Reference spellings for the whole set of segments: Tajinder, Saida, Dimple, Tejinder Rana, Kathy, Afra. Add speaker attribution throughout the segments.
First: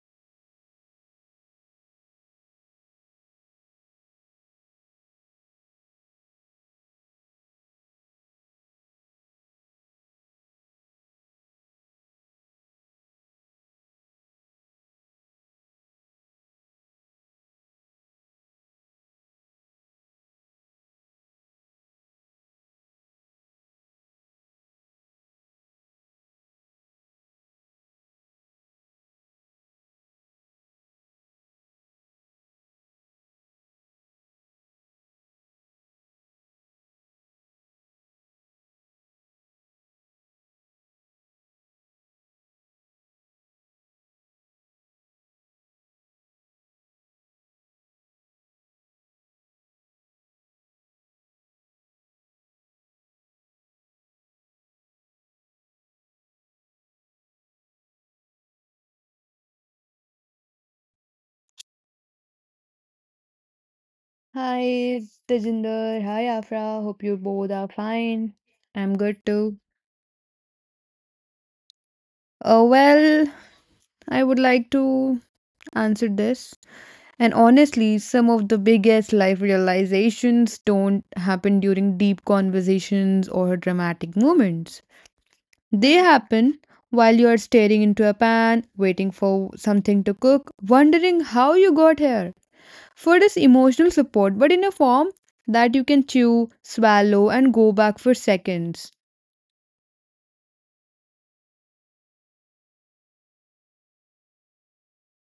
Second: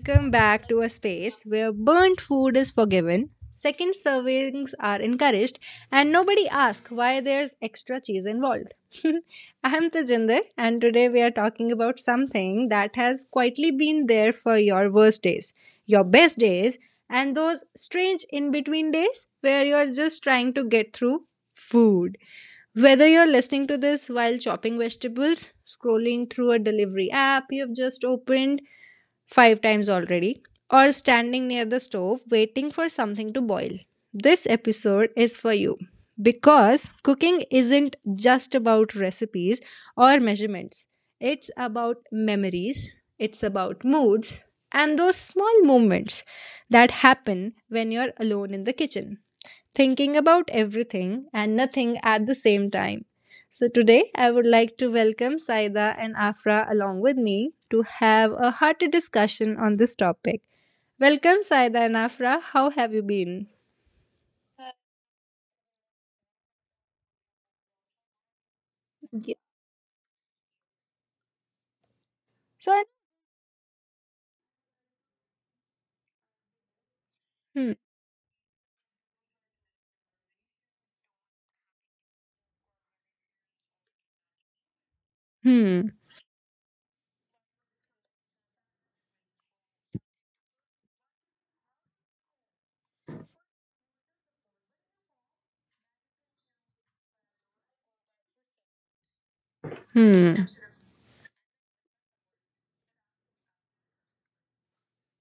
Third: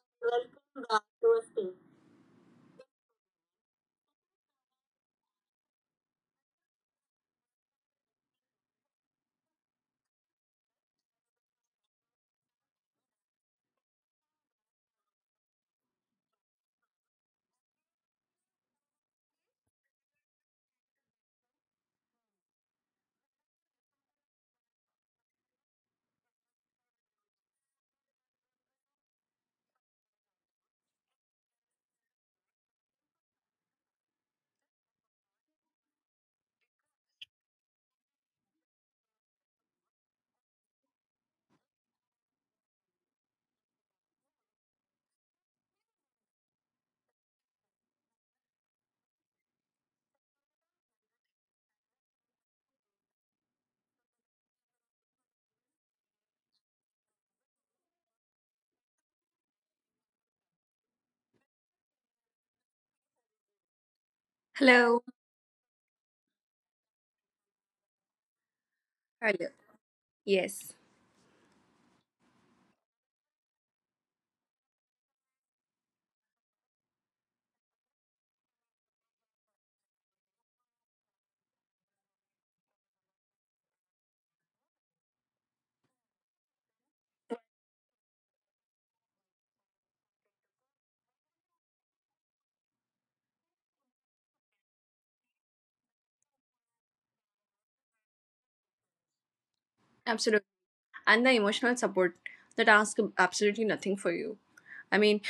Speaker 1: welcome
Speaker 2: and
Speaker 1: back to
Speaker 2: welcome
Speaker 1: a
Speaker 2: back to a
Speaker 1: space where
Speaker 2: space.
Speaker 1: burnt food is forgiven, second servings are encouraged, and nobody asks why there's extra cheese involved. I'm Tajinder, and today we are talking about something that has quietly been there for your worst days, your best days, and those strange in between days where you're just trying to get through food. Whether you're listening to this while chopping vegetables, scrolling through a delivery app you've just opened five times already, or standing near the stove waiting for something to boil, this episode is for you. Because cooking isn't just about recipes or measurements, it's about memories, it's about moods, and those small moments that happen when you're alone in the kitchen thinking about everything and nothing at the same time. So, today I would like to welcome Saida and Afra along with me to have a hearty discussion on this topic. Welcome, Saida and Afra. How have you been?
Speaker 3: Hi,
Speaker 2: Hello.
Speaker 3: Tejinder. Hi, Afra. Hope you both are fine. I'm good
Speaker 1: Yeah.
Speaker 3: too.
Speaker 2: Yes,
Speaker 3: Uh,
Speaker 1: So I-
Speaker 3: well, I would like to answer this. And
Speaker 1: Hmm.
Speaker 3: honestly, some of the biggest life realizations don't happen during deep conversations or dramatic moments. They
Speaker 1: Hmm.
Speaker 3: happen while you are staring into a pan, waiting for something to cook, wondering how you got here. Food is emotional support, but in a form that you can chew, swallow, and go back for seconds.
Speaker 2: absolutely.
Speaker 1: Hmm.
Speaker 2: And the emotional support that asks absolutely nothing for you. I mean,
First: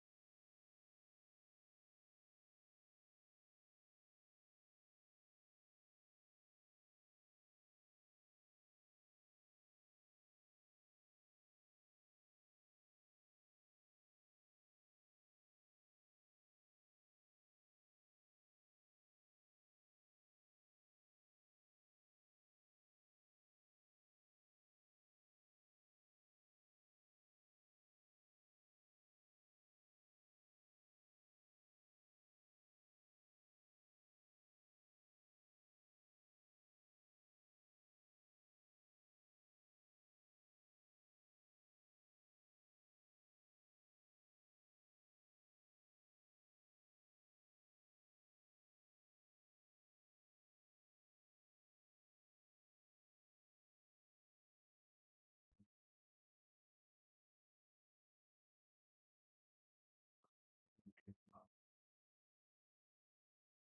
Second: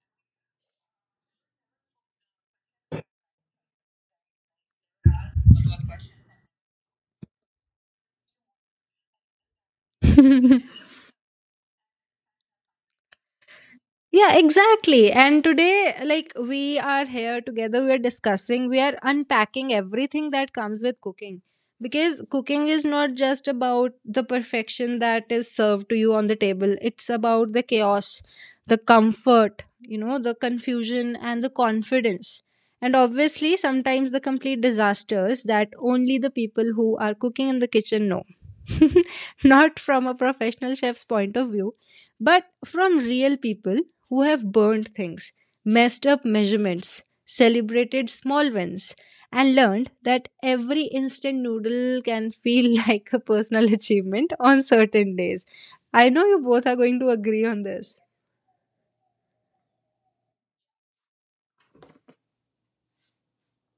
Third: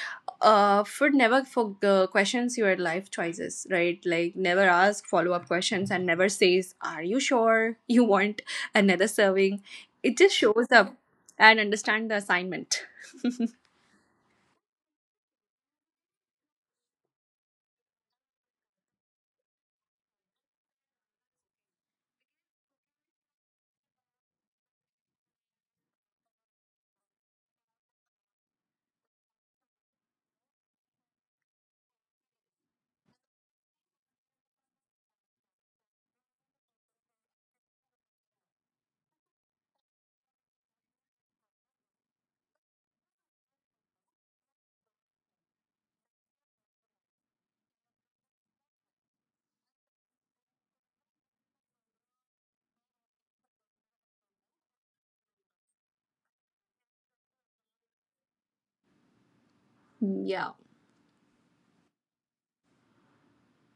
Speaker 2: Food never for questions your life choices, right? Like never ask follow up questions and never says, "Are you sure you want another serving?" It just shows up and understand the assignment.
Speaker 1: Yeah, exactly. And today, like, we are here together, we are discussing, we are unpacking everything that comes with cooking. Because cooking is not just about the perfection that is served to you on the table, it's about the chaos, the comfort, you know, the confusion, and the confidence. And obviously, sometimes the complete disasters that only the people who are cooking in the kitchen know. Not from a professional chef's point of view, but from real people who have burned things, messed up measurements, celebrated small wins, and learned that every instant noodle can feel like a personal achievement on certain days. I know you both are going to agree on this.
Speaker 2: Yeah.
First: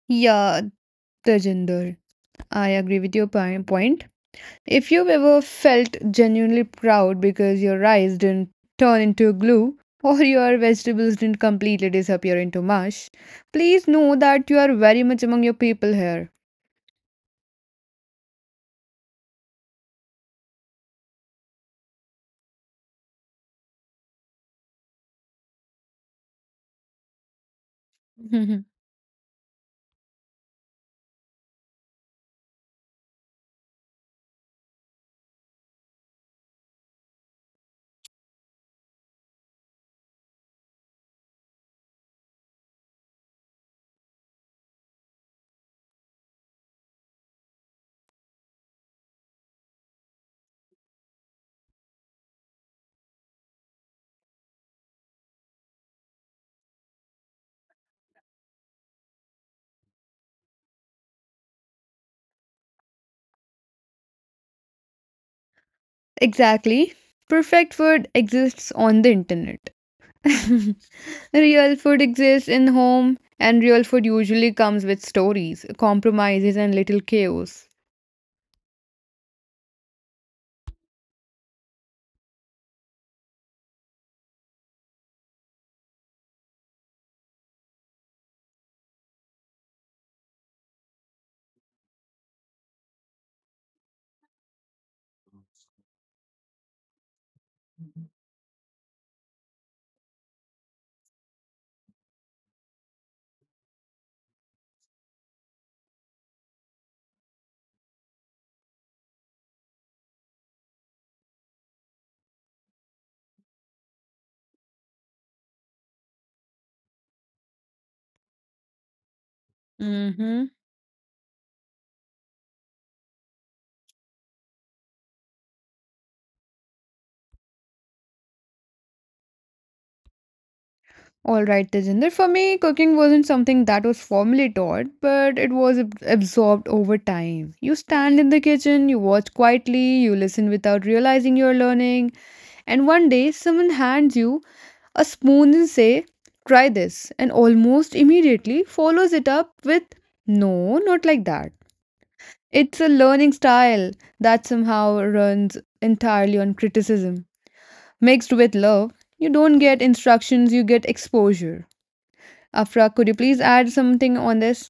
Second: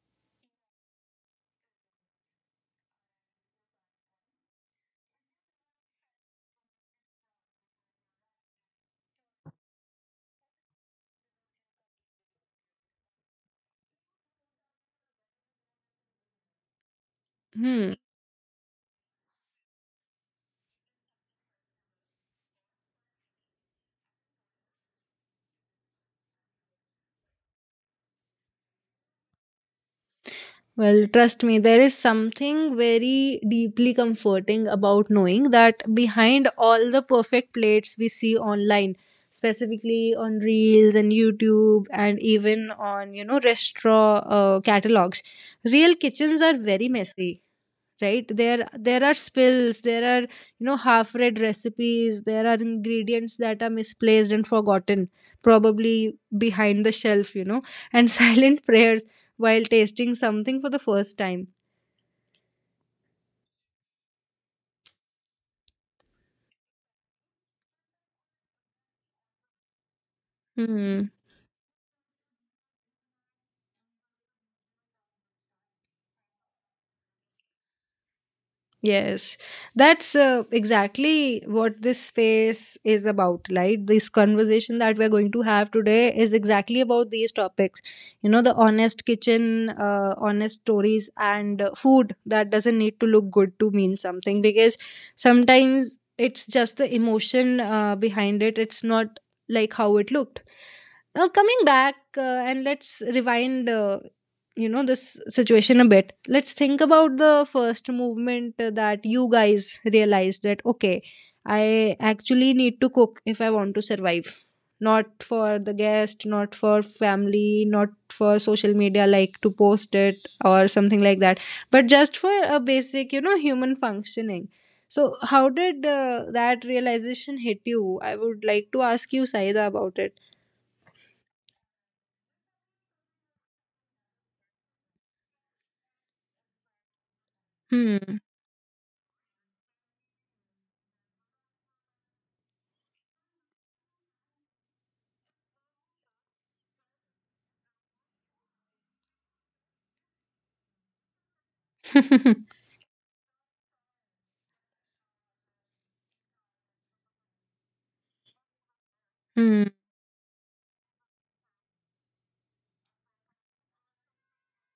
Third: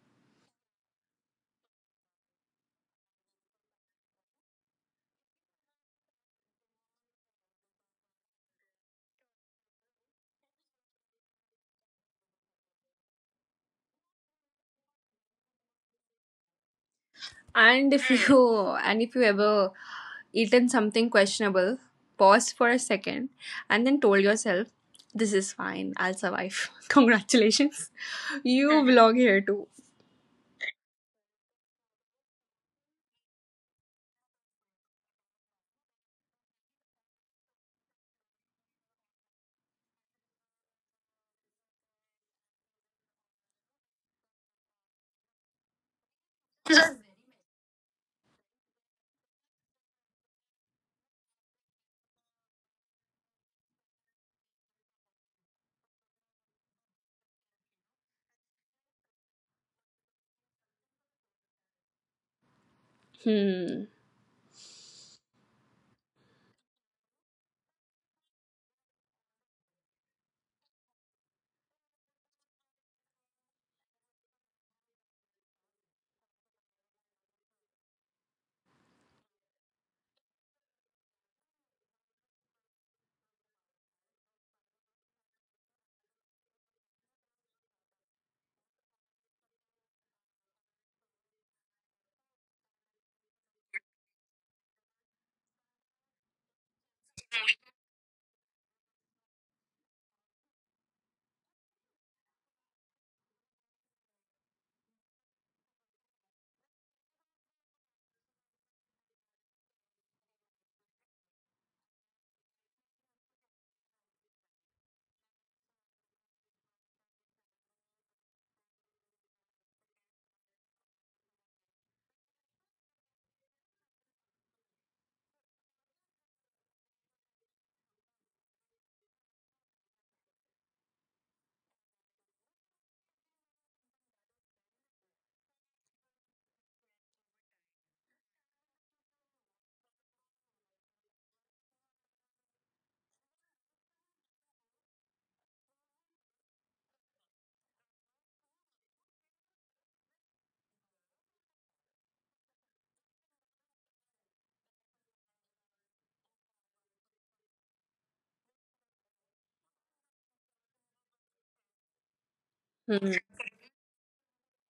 Speaker 3: Yeah, Tejinder, I agree with your point. If you've ever felt genuinely proud because your rice didn't turn into glue or your vegetables didn't completely disappear into mush, please know that you are very much among your people here.
Speaker 2: And
Speaker 1: Hmm.
Speaker 2: if Mm. you and if you ever eaten something questionable, pause for a second and then told yourself, "This is fine, I'll survive." Congratulations. You belong here too.
Speaker 1: Well, trust me, there is something very deeply comforting about knowing that behind all the perfect plates we see online, specifically on Reels and YouTube and even on, restaurant catalogs, real kitchens are very messy, right? There are spills, there are, half read recipes, there are ingredients that are misplaced and forgotten, probably behind the shelf, and silent prayers while tasting something for the first time.
Speaker 2: Hmm.
Speaker 3: Exactly. Perfect food exists on the internet.
Speaker 1: Hmm.
Speaker 3: Real food exists in home, and real food usually comes with stories, compromises, and little chaos.
Speaker 1: Yes, that's exactly what this space is about, right? This conversation that we're going to have today is exactly about these topics. You know, the honest kitchen, honest stories, and food that doesn't need to look good to mean something, because sometimes it's just the emotion behind it, it's not like how it looked. Now, coming back, and let's rewind, this situation a bit. Let's think about the first movement that you guys realized that, okay, I actually need to cook if I want to survive, not for the guest, not for family, not for social media, like to post it
Speaker 3: hmm
Speaker 1: or something like that, but just for a basic, human functioning. So how did, that realization hit you? I would like to ask you, Saida, about it.
Speaker 3: All right, Tejinder. For me, cooking wasn't something that was formally taught, but it was absorbed over time. You
Speaker 1: Hmm.
Speaker 3: stand in the kitchen, you watch quietly, you listen without realizing you're learning, and one day someone hands you a spoon and say, "Try this," and almost immediately follows it up with, "No, not like that." It's a learning style that somehow runs entirely on criticism, mixed with love. You don't
Speaker 1: Hmm.
Speaker 3: get instructions, you get exposure. Afra, could
Speaker 2: Hmm.
Speaker 3: you please add something on this?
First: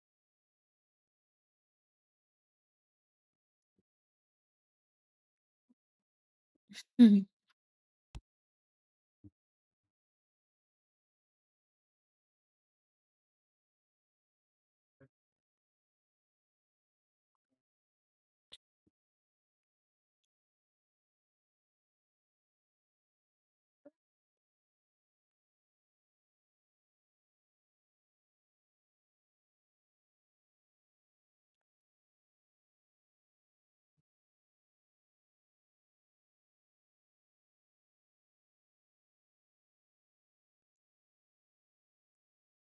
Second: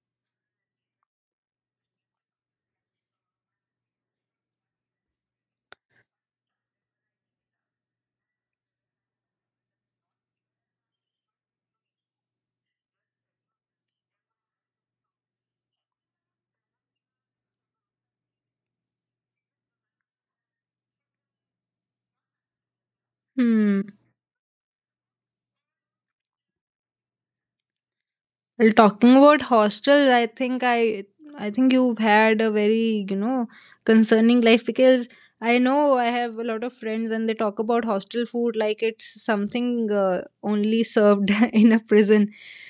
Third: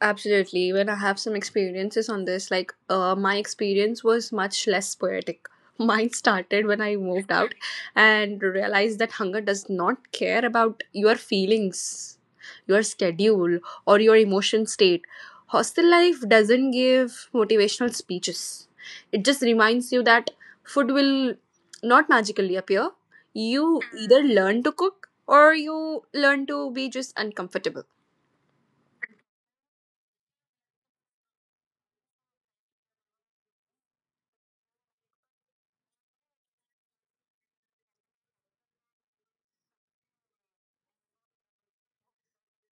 Speaker 2: Absolutely. When I have some experiences on this, my experience was much less poetic. Mine started when I
Speaker 3: Mhm.
Speaker 2: moved out and realized that hunger does not care about your feelings, your schedule, or your emotion state. Hostel life doesn't give motivational speeches, it just reminds you that food will not magically appear. You
Speaker 1: Hmm.
Speaker 2: either learn to cook or you learn to be just uncomfortable.
Speaker 1: Well, talking about hostels, I think I think you've had a very, concerning life, because I know I have a lot of friends and they talk about hostel food like it's something, only served in a prison.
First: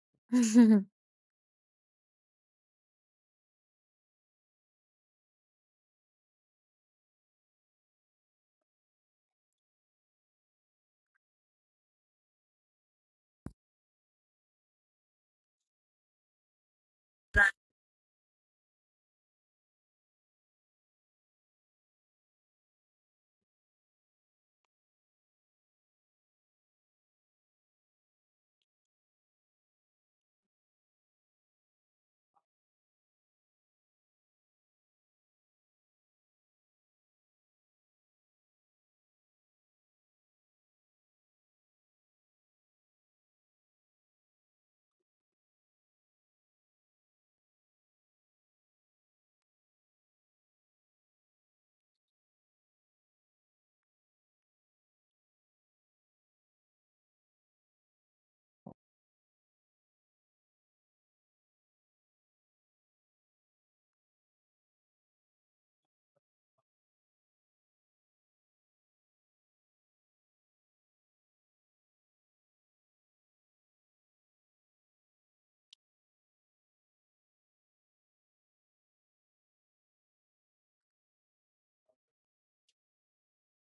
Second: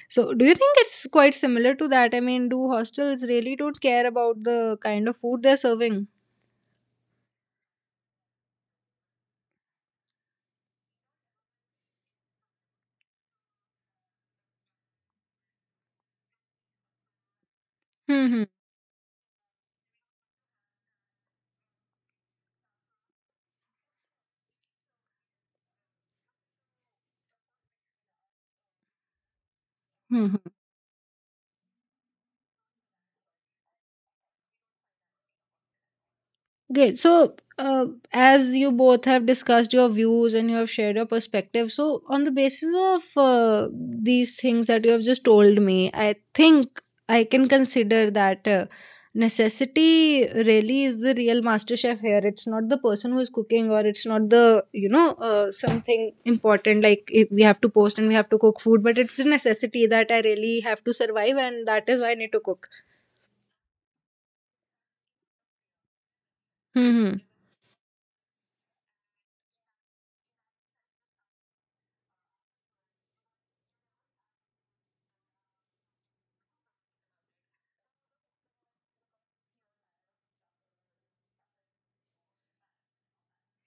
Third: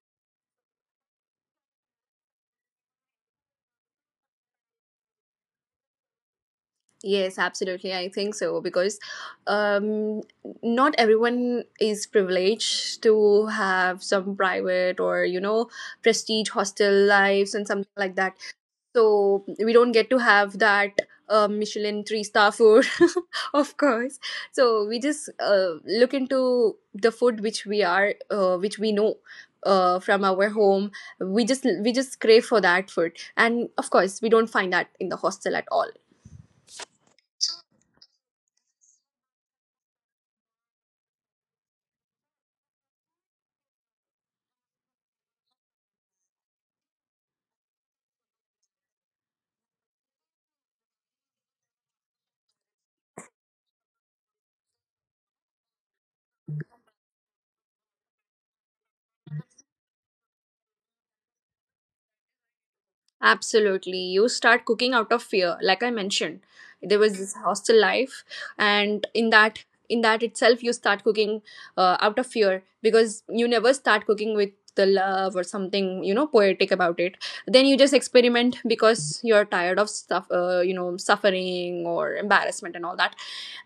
Speaker 1: So, do you think it's quite similar to that? I mean, do hostels really don't care about the kind of food they're serving?
Speaker 2: Yes, absolutely. I think so because um, not everyone is privileged to have some private or, you know, prestige hostel lives and something like
Speaker 1: Hmm.
Speaker 2: that.
Speaker 1: Hmm,
Speaker 2: So we don't get to have that Michelin three star food, of course. So we just look into the food which we are, which we know.
Speaker 1: hmm,
Speaker 2: From our
Speaker 1: hmm.
Speaker 2: home we just crave for that food, and of course we don't find that in the hostel at all.
Speaker 1: Great. So, as you both have discussed your views and you have shared your perspective, so on the basis of, these things that you have just told me, I think I can consider that, necessity really is the real master chef here. It's not the person who is cooking, or it's not the, something important, like if we have to post and we have to cook food, but it's the necessity that I really have to survive, and that is why I need to cook.
Speaker 2: Absolutely. You start cooking out of fear. Like I mentioned, there
Speaker 1: Hmm.
Speaker 2: was this hostel life, and in that itself you start cooking out of fear, because you never start cooking with the love or something, you know, poetic about it. Then you just experiment because you're tired of stuff, you know, suffering or embarrassment and all that,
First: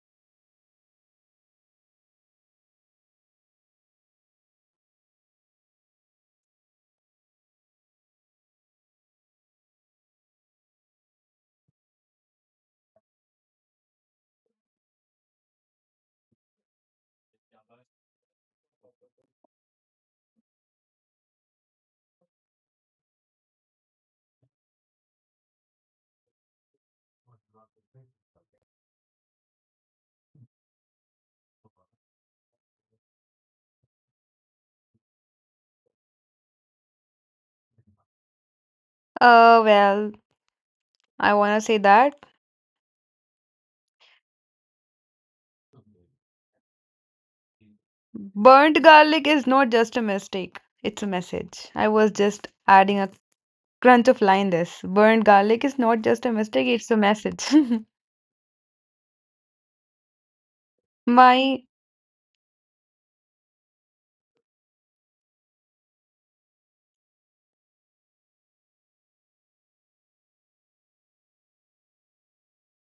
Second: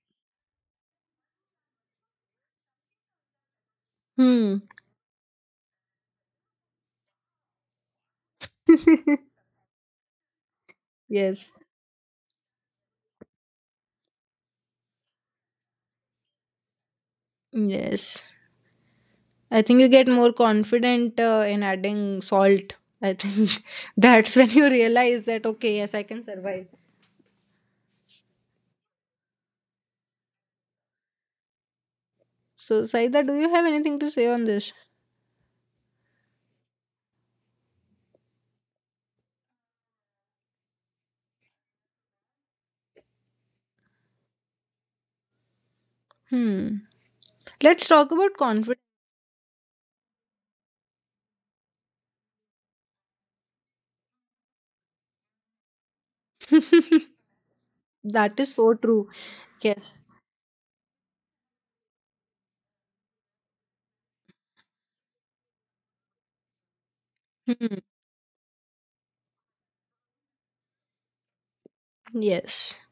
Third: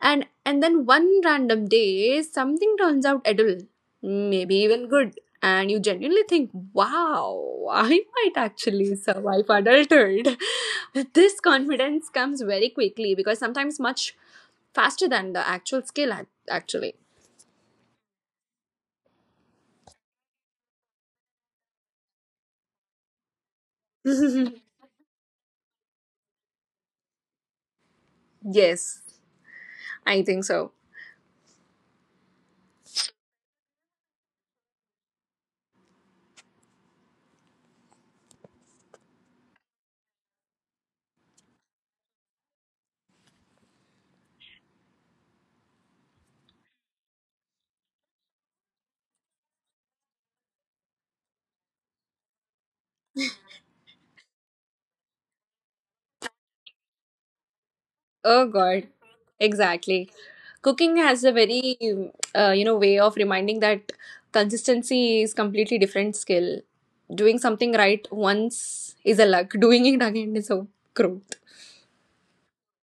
Speaker 2: and then one random day something turns out edible, maybe
Speaker 1: Hmm.
Speaker 2: even good, and you genuinely think, wow, I might actually survive adulthood. this
Speaker 1: Yes.
Speaker 2: confidence comes very quickly, because sometimes much faster than the actual skill, actually.
Speaker 1: Yes. I think you get more confident, in adding salt. I think, that's when you realize that, okay, yes, I can survive.
Speaker 2: yes, I think so.
Speaker 1: So, Saida, do you have anything to say on this?
Speaker 3: Uh, well, I want to say that
Speaker 1: Hmm. Let's talk about confidence.
Speaker 3: burnt garlic is not just a mistake, it's a message. I was just adding a crunch of line this. Burnt garlic is not just a mistake, it's a message.
Speaker 1: That
Speaker 2: Oh,
Speaker 1: is so
Speaker 2: God.
Speaker 1: true. Yes.
Speaker 2: Exactly. Cooking has a
Speaker 3: My
Speaker 2: very, you know, way of reminding that consistency is completely different skill. Doing something
Speaker 1: Hmm.
Speaker 2: right once is a luck. Doing it again is a growth.
Speaker 1: Yes.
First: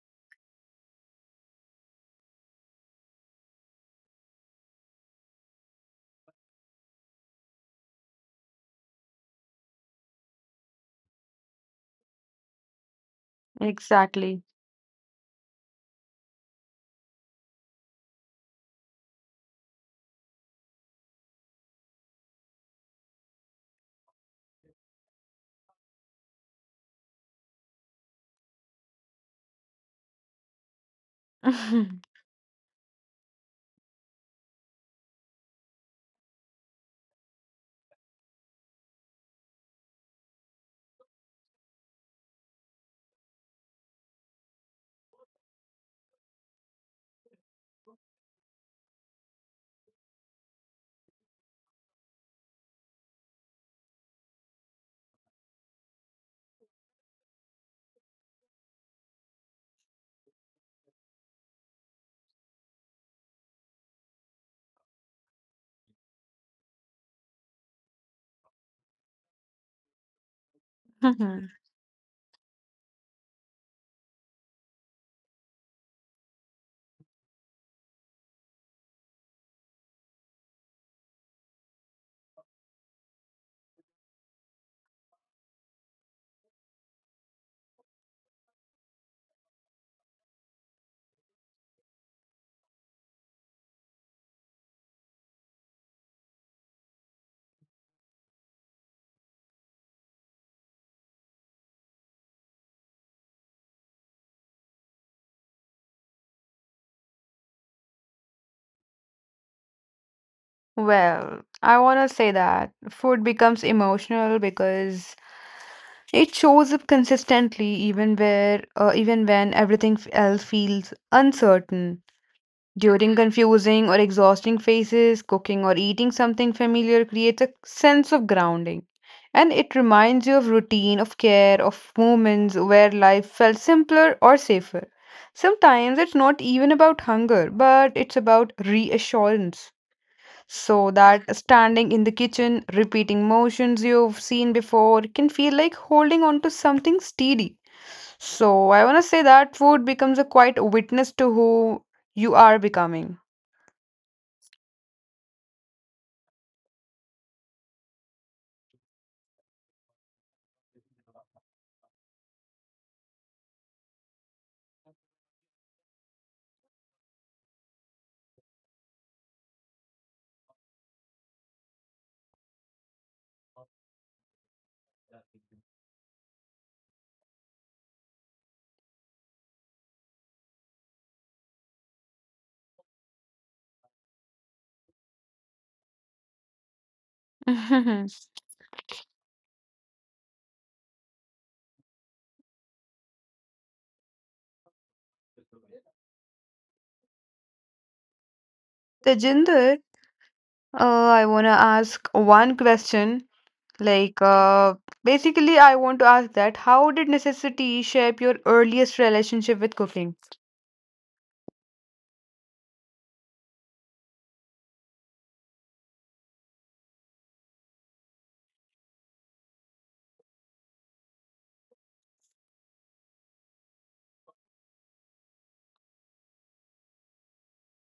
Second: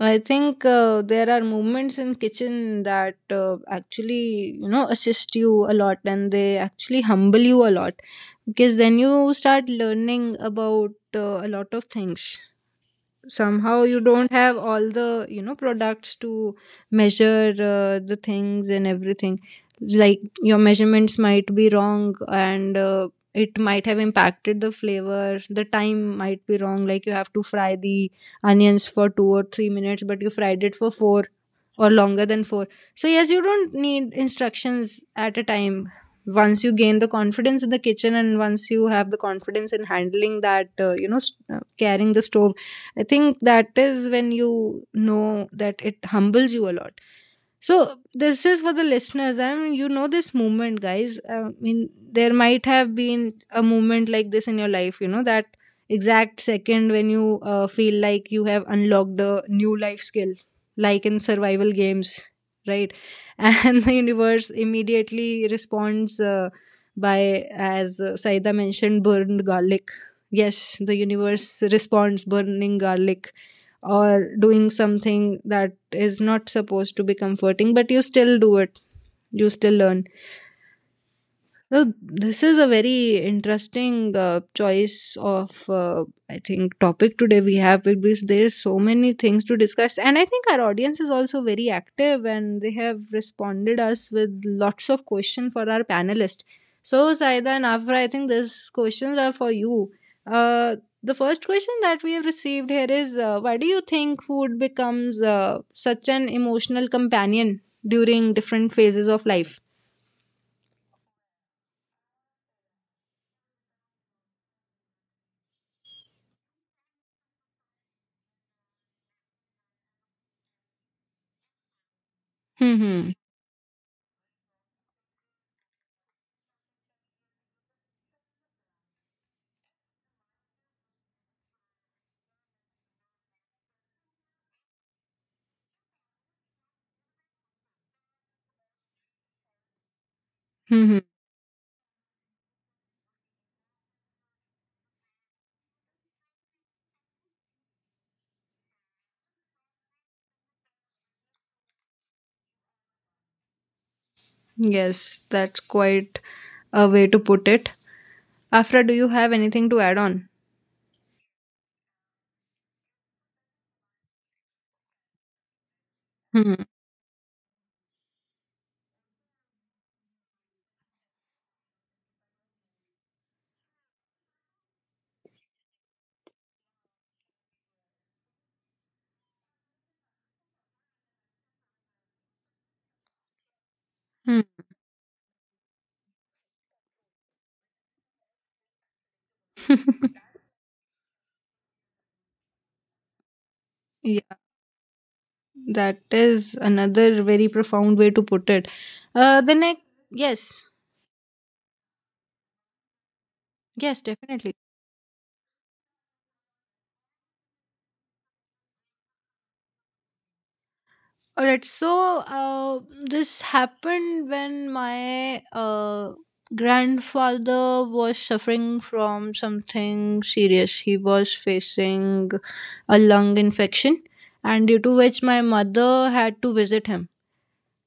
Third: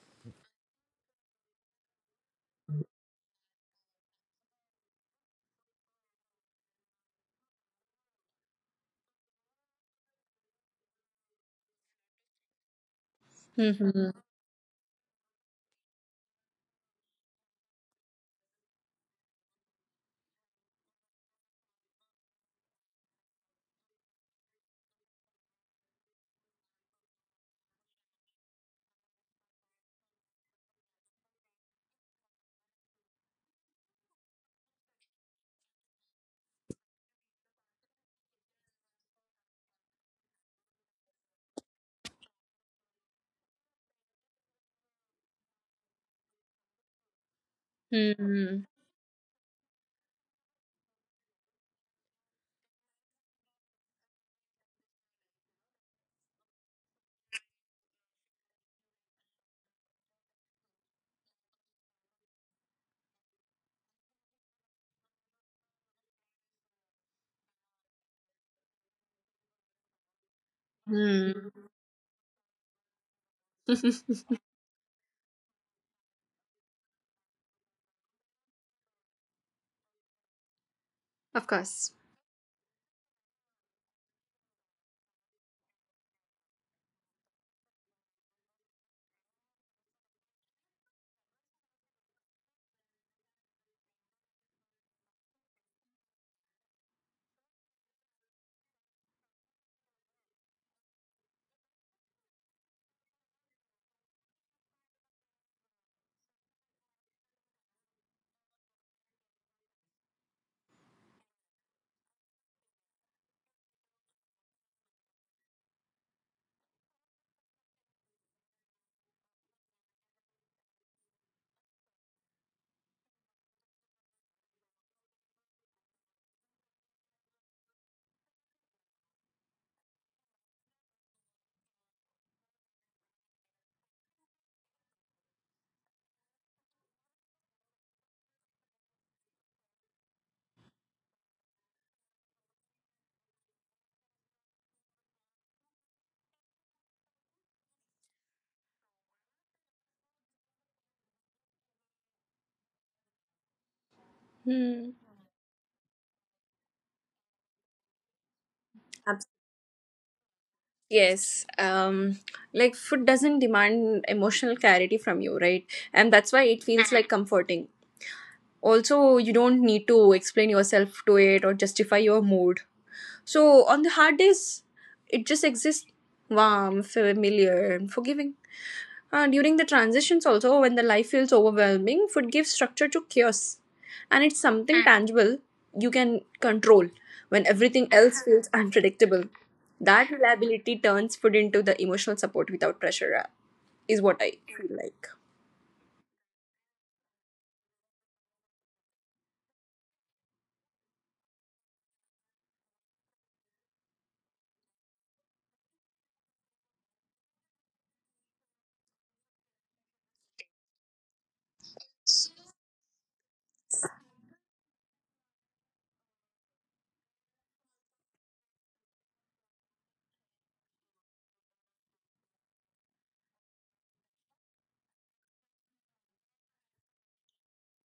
Speaker 1: I think, there are movements in kitchen that, actually, you know, assist you a lot, and they actually humble you a lot, because then you start learning about, a lot of things. Somehow you
Speaker 2: Hmm
Speaker 1: don't
Speaker 3: exactly.
Speaker 1: have all the, products to measure, the things and everything. Like, your measurements might be wrong, and, it might have impacted the flavor. The time might be wrong, like you have to fry the onions for 2 or 3 minutes but you fried it for 4 or longer than four. So, yes, you don't need instructions at a time. Once you gain the confidence in the kitchen and once you have the confidence in handling that, carrying the stove, I think that is when you know that it humbles you a lot. So this is
Speaker 2: hmm
Speaker 1: for the listeners. I mean, you know this movement, guys. I mean, there might have been a moment like this in your life. You know that exact second when you, feel like you have unlocked a new life skill, like in survival games, right? And the universe immediately responds, by, as, Saida mentioned, burned garlic. Yes, the
Speaker 2: hmm
Speaker 1: universe responds burning garlic or doing something that is not supposed to be comforting, but you still do it. You still learn.
Speaker 2: of
Speaker 1: So
Speaker 2: course.
Speaker 1: this is a very interesting, choice of, I think topic today we have, because there is so many things to discuss and I think our audience is also very active and they have responded us with lots of questions for our panelist. So Saida and Afra, I think these questions are for you. Uh, the first question that we have received here is, why do you think food becomes, such an emotional companion during different phases of life?
Speaker 3: Well, I want to say that food becomes emotional because it shows up consistently even where even when everything else feels uncertain.
Speaker 1: Hmm.
Speaker 3: During confusing or exhausting phases, cooking or eating something familiar creates a sense of grounding. And it reminds you of routine, of care, of moments where life felt simpler or safer. Sometimes it's not even about hunger, but it's about reassurance so
Speaker 1: Hmm.
Speaker 3: that standing in the kitchen, repeating motions you've seen before, can feel like holding on to something steady. So I want to say that food becomes a quiet witness to who you are becoming.
Speaker 2: Hmm.
Speaker 1: Yes, that's quite a way to put it. Afra, do you
Speaker 2: Abs-
Speaker 1: have anything to add on?
Speaker 2: Yes. Like food doesn't demand emotional clarity from you, right? And that's why
Speaker 1: Hmm.
Speaker 2: it feels like comforting. Also, you don't need to explain yourself to it or justify your mood. So on the hard days, it just exists warm, familiar, and forgiving. During the transitions, also, when the life feels overwhelming, food gives structure to chaos. And it's
Speaker 1: Hmm.
Speaker 2: something tangible you can control when everything else feels unpredictable. That reliability turns food into the emotional support without pressure, is what
Speaker 1: Yeah,
Speaker 2: I feel like.
Speaker 1: that is another very profound way to put it. The
Speaker 3: Tejinder,
Speaker 1: next, yes,
Speaker 3: I want to ask one question.
Speaker 1: yes,
Speaker 3: Like,
Speaker 1: definitely.
Speaker 3: uh, I want to ask that how did necessity shape your earliest relationship with cooking?
Speaker 1: All right, so, this happened when my, grandfather was suffering from something serious. He was facing a lung infection, and due to which my mother had to visit him.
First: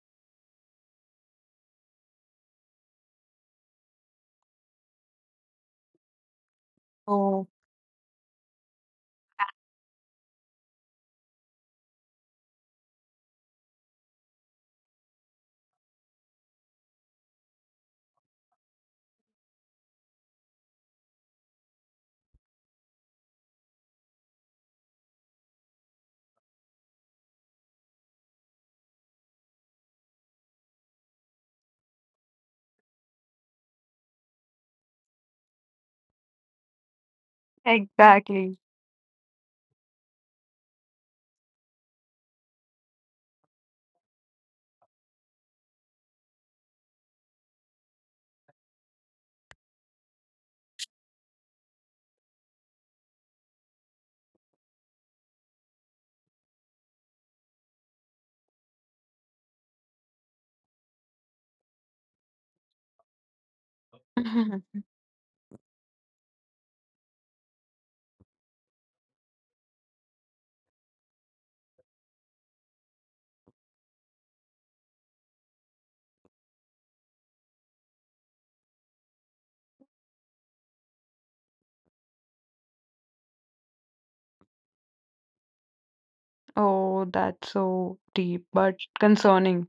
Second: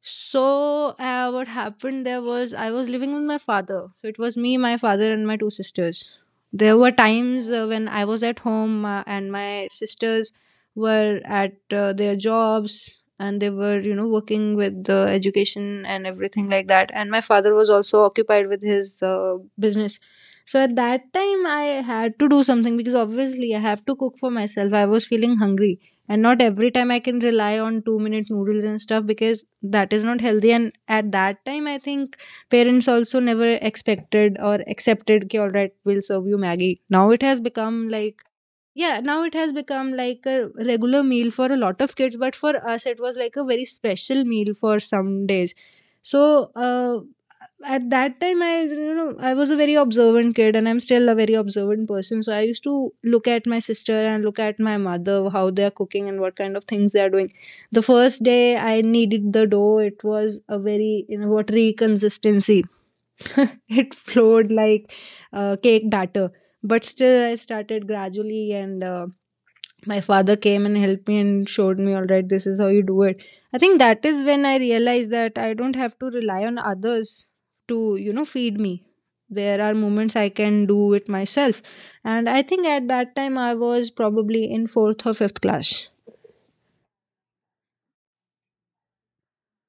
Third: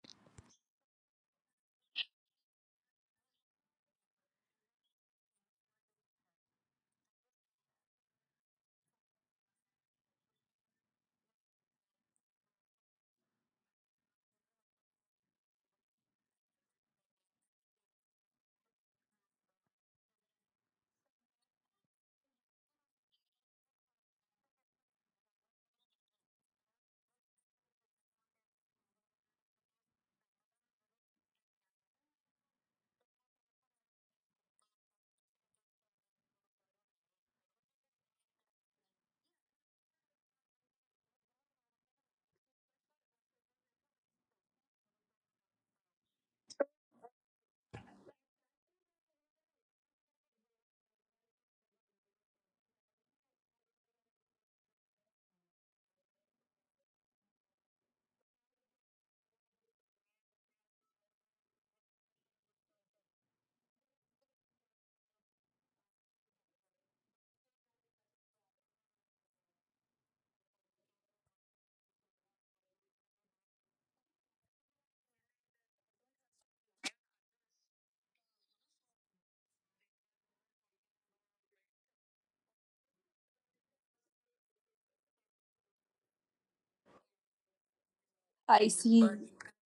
Speaker 1: So, what happened there was, I was living with my father. So it was me, my father, and my two sisters. There were
Speaker 3: Oh,
Speaker 1: times, when I was at home, and my sisters were at, their jobs and they were, working with the education and everything like that, and my father was also occupied with his, business. So at that time I had to do something because obviously I have to cook for myself, I was feeling hungry, and not every time I can rely on 2-minute noodles and stuff, because that is not healthy. And at that time, I think parents also never expected or accepted. "Okay, all right, we'll serve you maggie now, it has become like,"
Speaker 3: exactly.
Speaker 1: yeah, now it has become like a regular meal for a lot of kids, but for us it was like a very special meal for some days. So, uh, at that time, I, I was a very observant kid and I'm still a very observant person, so I used to look at my sister and look at my mother how they're cooking and what kind of things they're doing. The first day I kneaded the dough, it was a very, watery consistency. It flowed like, cake batter, but still I started gradually and, my father came and helped me and showed me, all right, this is how you do it. I think that is when I realized that I don't have to rely on others to, feed me. There are moments I can do it myself. And I think at that time I was probably in fourth or fifth class.
Speaker 3: Oh, that's so deep
Speaker 2: I
Speaker 3: but
Speaker 2: see.
Speaker 3: concerning.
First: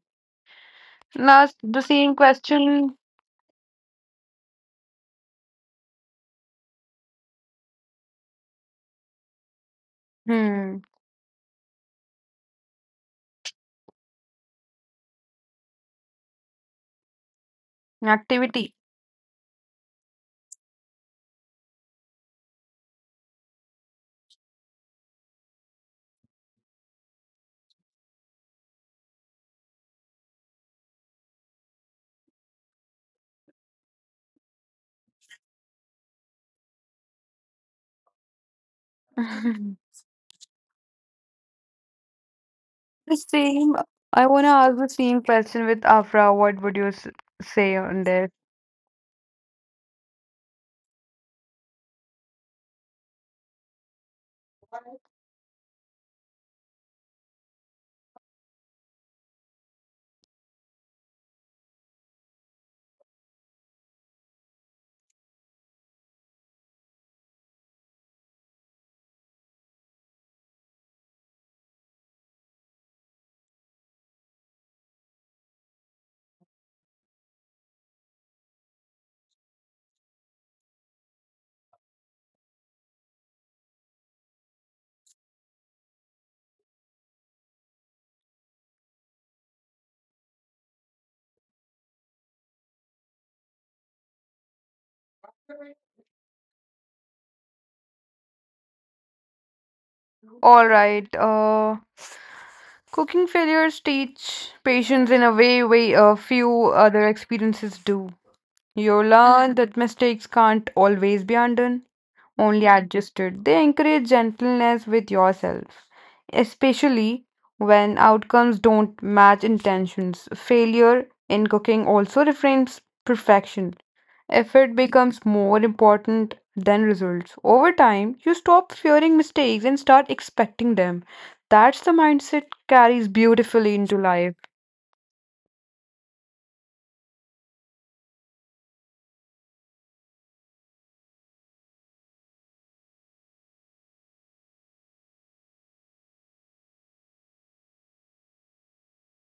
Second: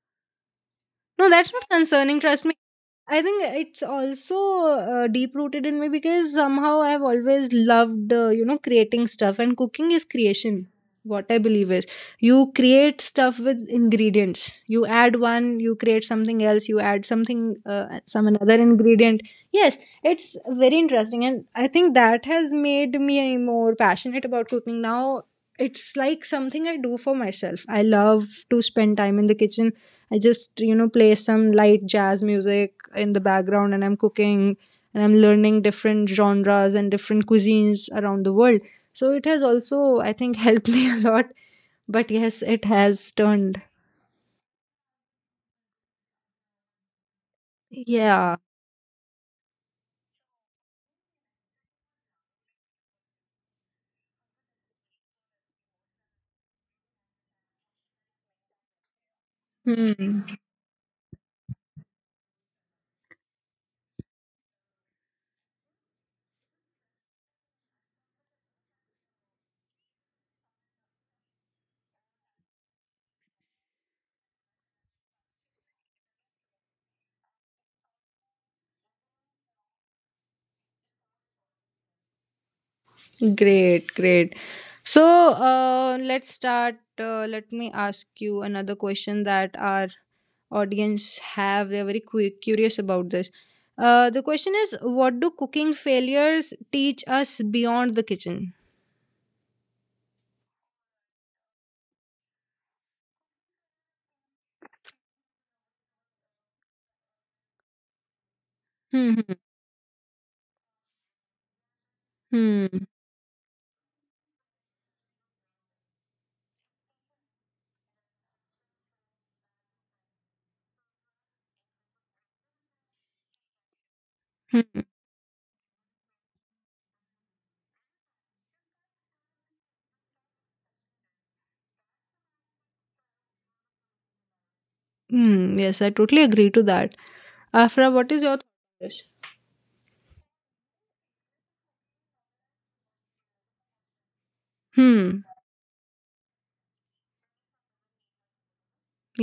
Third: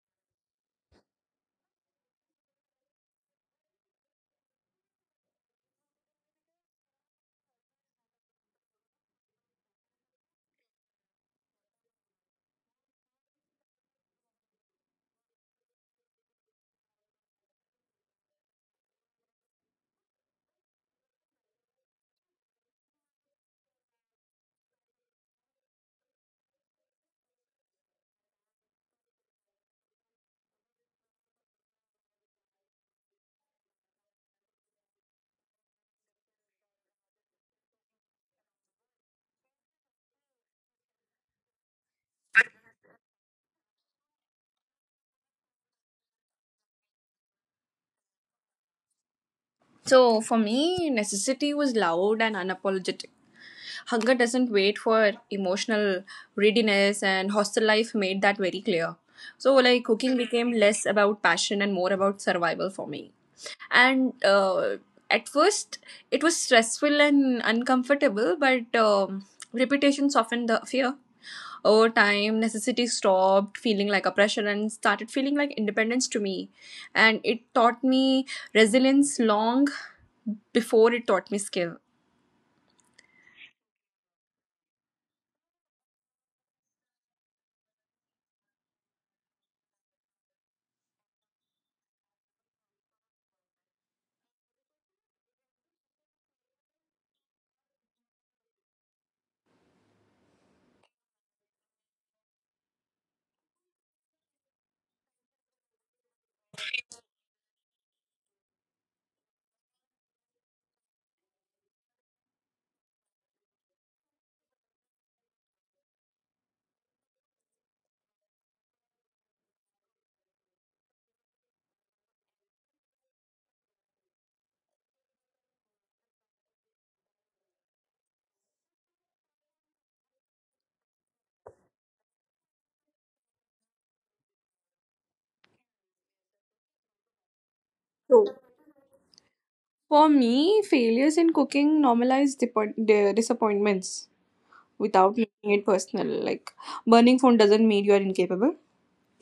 Speaker 1: No, that's
Speaker 3: Last,
Speaker 1: not
Speaker 3: the same
Speaker 1: concerning, trust me.
Speaker 3: question.
Speaker 1: I think it's also, deep rooted in me, because somehow I've always loved, creating stuff, and cooking is creation.
Speaker 3: Hmm.
Speaker 1: What I believe is, you create stuff with ingredients. You add one, you create something else, you add something, some another
Speaker 3: Activity.
Speaker 1: ingredient. Yes, it's very interesting, and I think that has made me more passionate about cooking now. It's like something I do for myself. I love to spend time in the kitchen. I just, you know, play some light jazz music in the background and I'm cooking, and I'm learning different genres and different cuisines around the world. So it has also, I think, helped me a lot. But yes, it has
Speaker 3: The
Speaker 1: turned.
Speaker 3: same. I want to ask the same question with Afra. What would you say on this?
Speaker 1: Yeah.
Speaker 2: So for me, necessity was loud and unapologetic. Hunger doesn't wait for emotional readiness, and hostel life made that very clear. So, like, cooking
Speaker 1: Hmm.
Speaker 2: became less about passion and more about survival for me. And at first, it was stressful and uncomfortable, but repetition softened the fear. Over time, necessity stopped feeling like oppression and started feeling like independence to me. And it taught me resilience long before it taught me skill.
Speaker 1: Great, great. So let's start. Let me ask you another question that our audience have. They're very curious about this. The question is, what do cooking failures teach us beyond the kitchen?
Speaker 3: All right. Cooking failures teach patience in a way a few other experiences do. You
Speaker 1: Hmm,
Speaker 3: learn that mistakes can't always be undone. Only
Speaker 1: hmm, hmm,
Speaker 3: adjusted. They encourage gentleness with yourself, especially when outcomes don't match intentions. Failure in cooking also reframes perfection. Effort
Speaker 1: hmm.
Speaker 3: becomes more important than results. Over time, you stop fearing mistakes and start expecting them. That's the mindset carries beautifully into life.
Speaker 1: Hmm. Yes, I totally agree to that. Afra, what is
Speaker 2: So,
Speaker 1: your thought?
Speaker 2: for me, failures in cooking normalize disappointments without
Speaker 1: Hmm.
Speaker 2: making it personal. Like burning phone doesn't mean you are incapable.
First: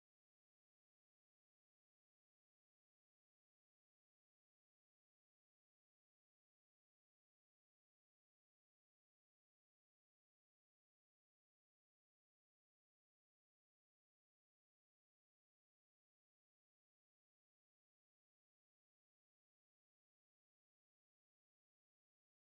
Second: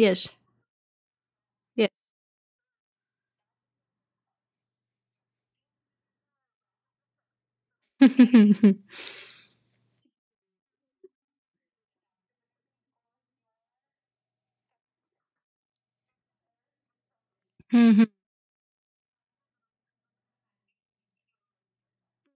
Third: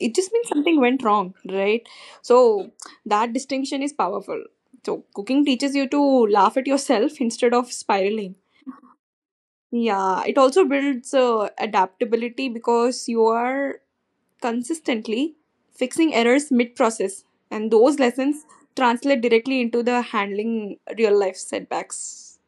Speaker 2: It just means something went wrong, right?
Speaker 1: Yes.
Speaker 2: So that distinction is powerful. So cooking teaches you to laugh at yourself instead of spiraling. Yeah, it also builds adaptability because you are consistently fixing errors mid process, and those lessons translate directly into the handling real life setbacks.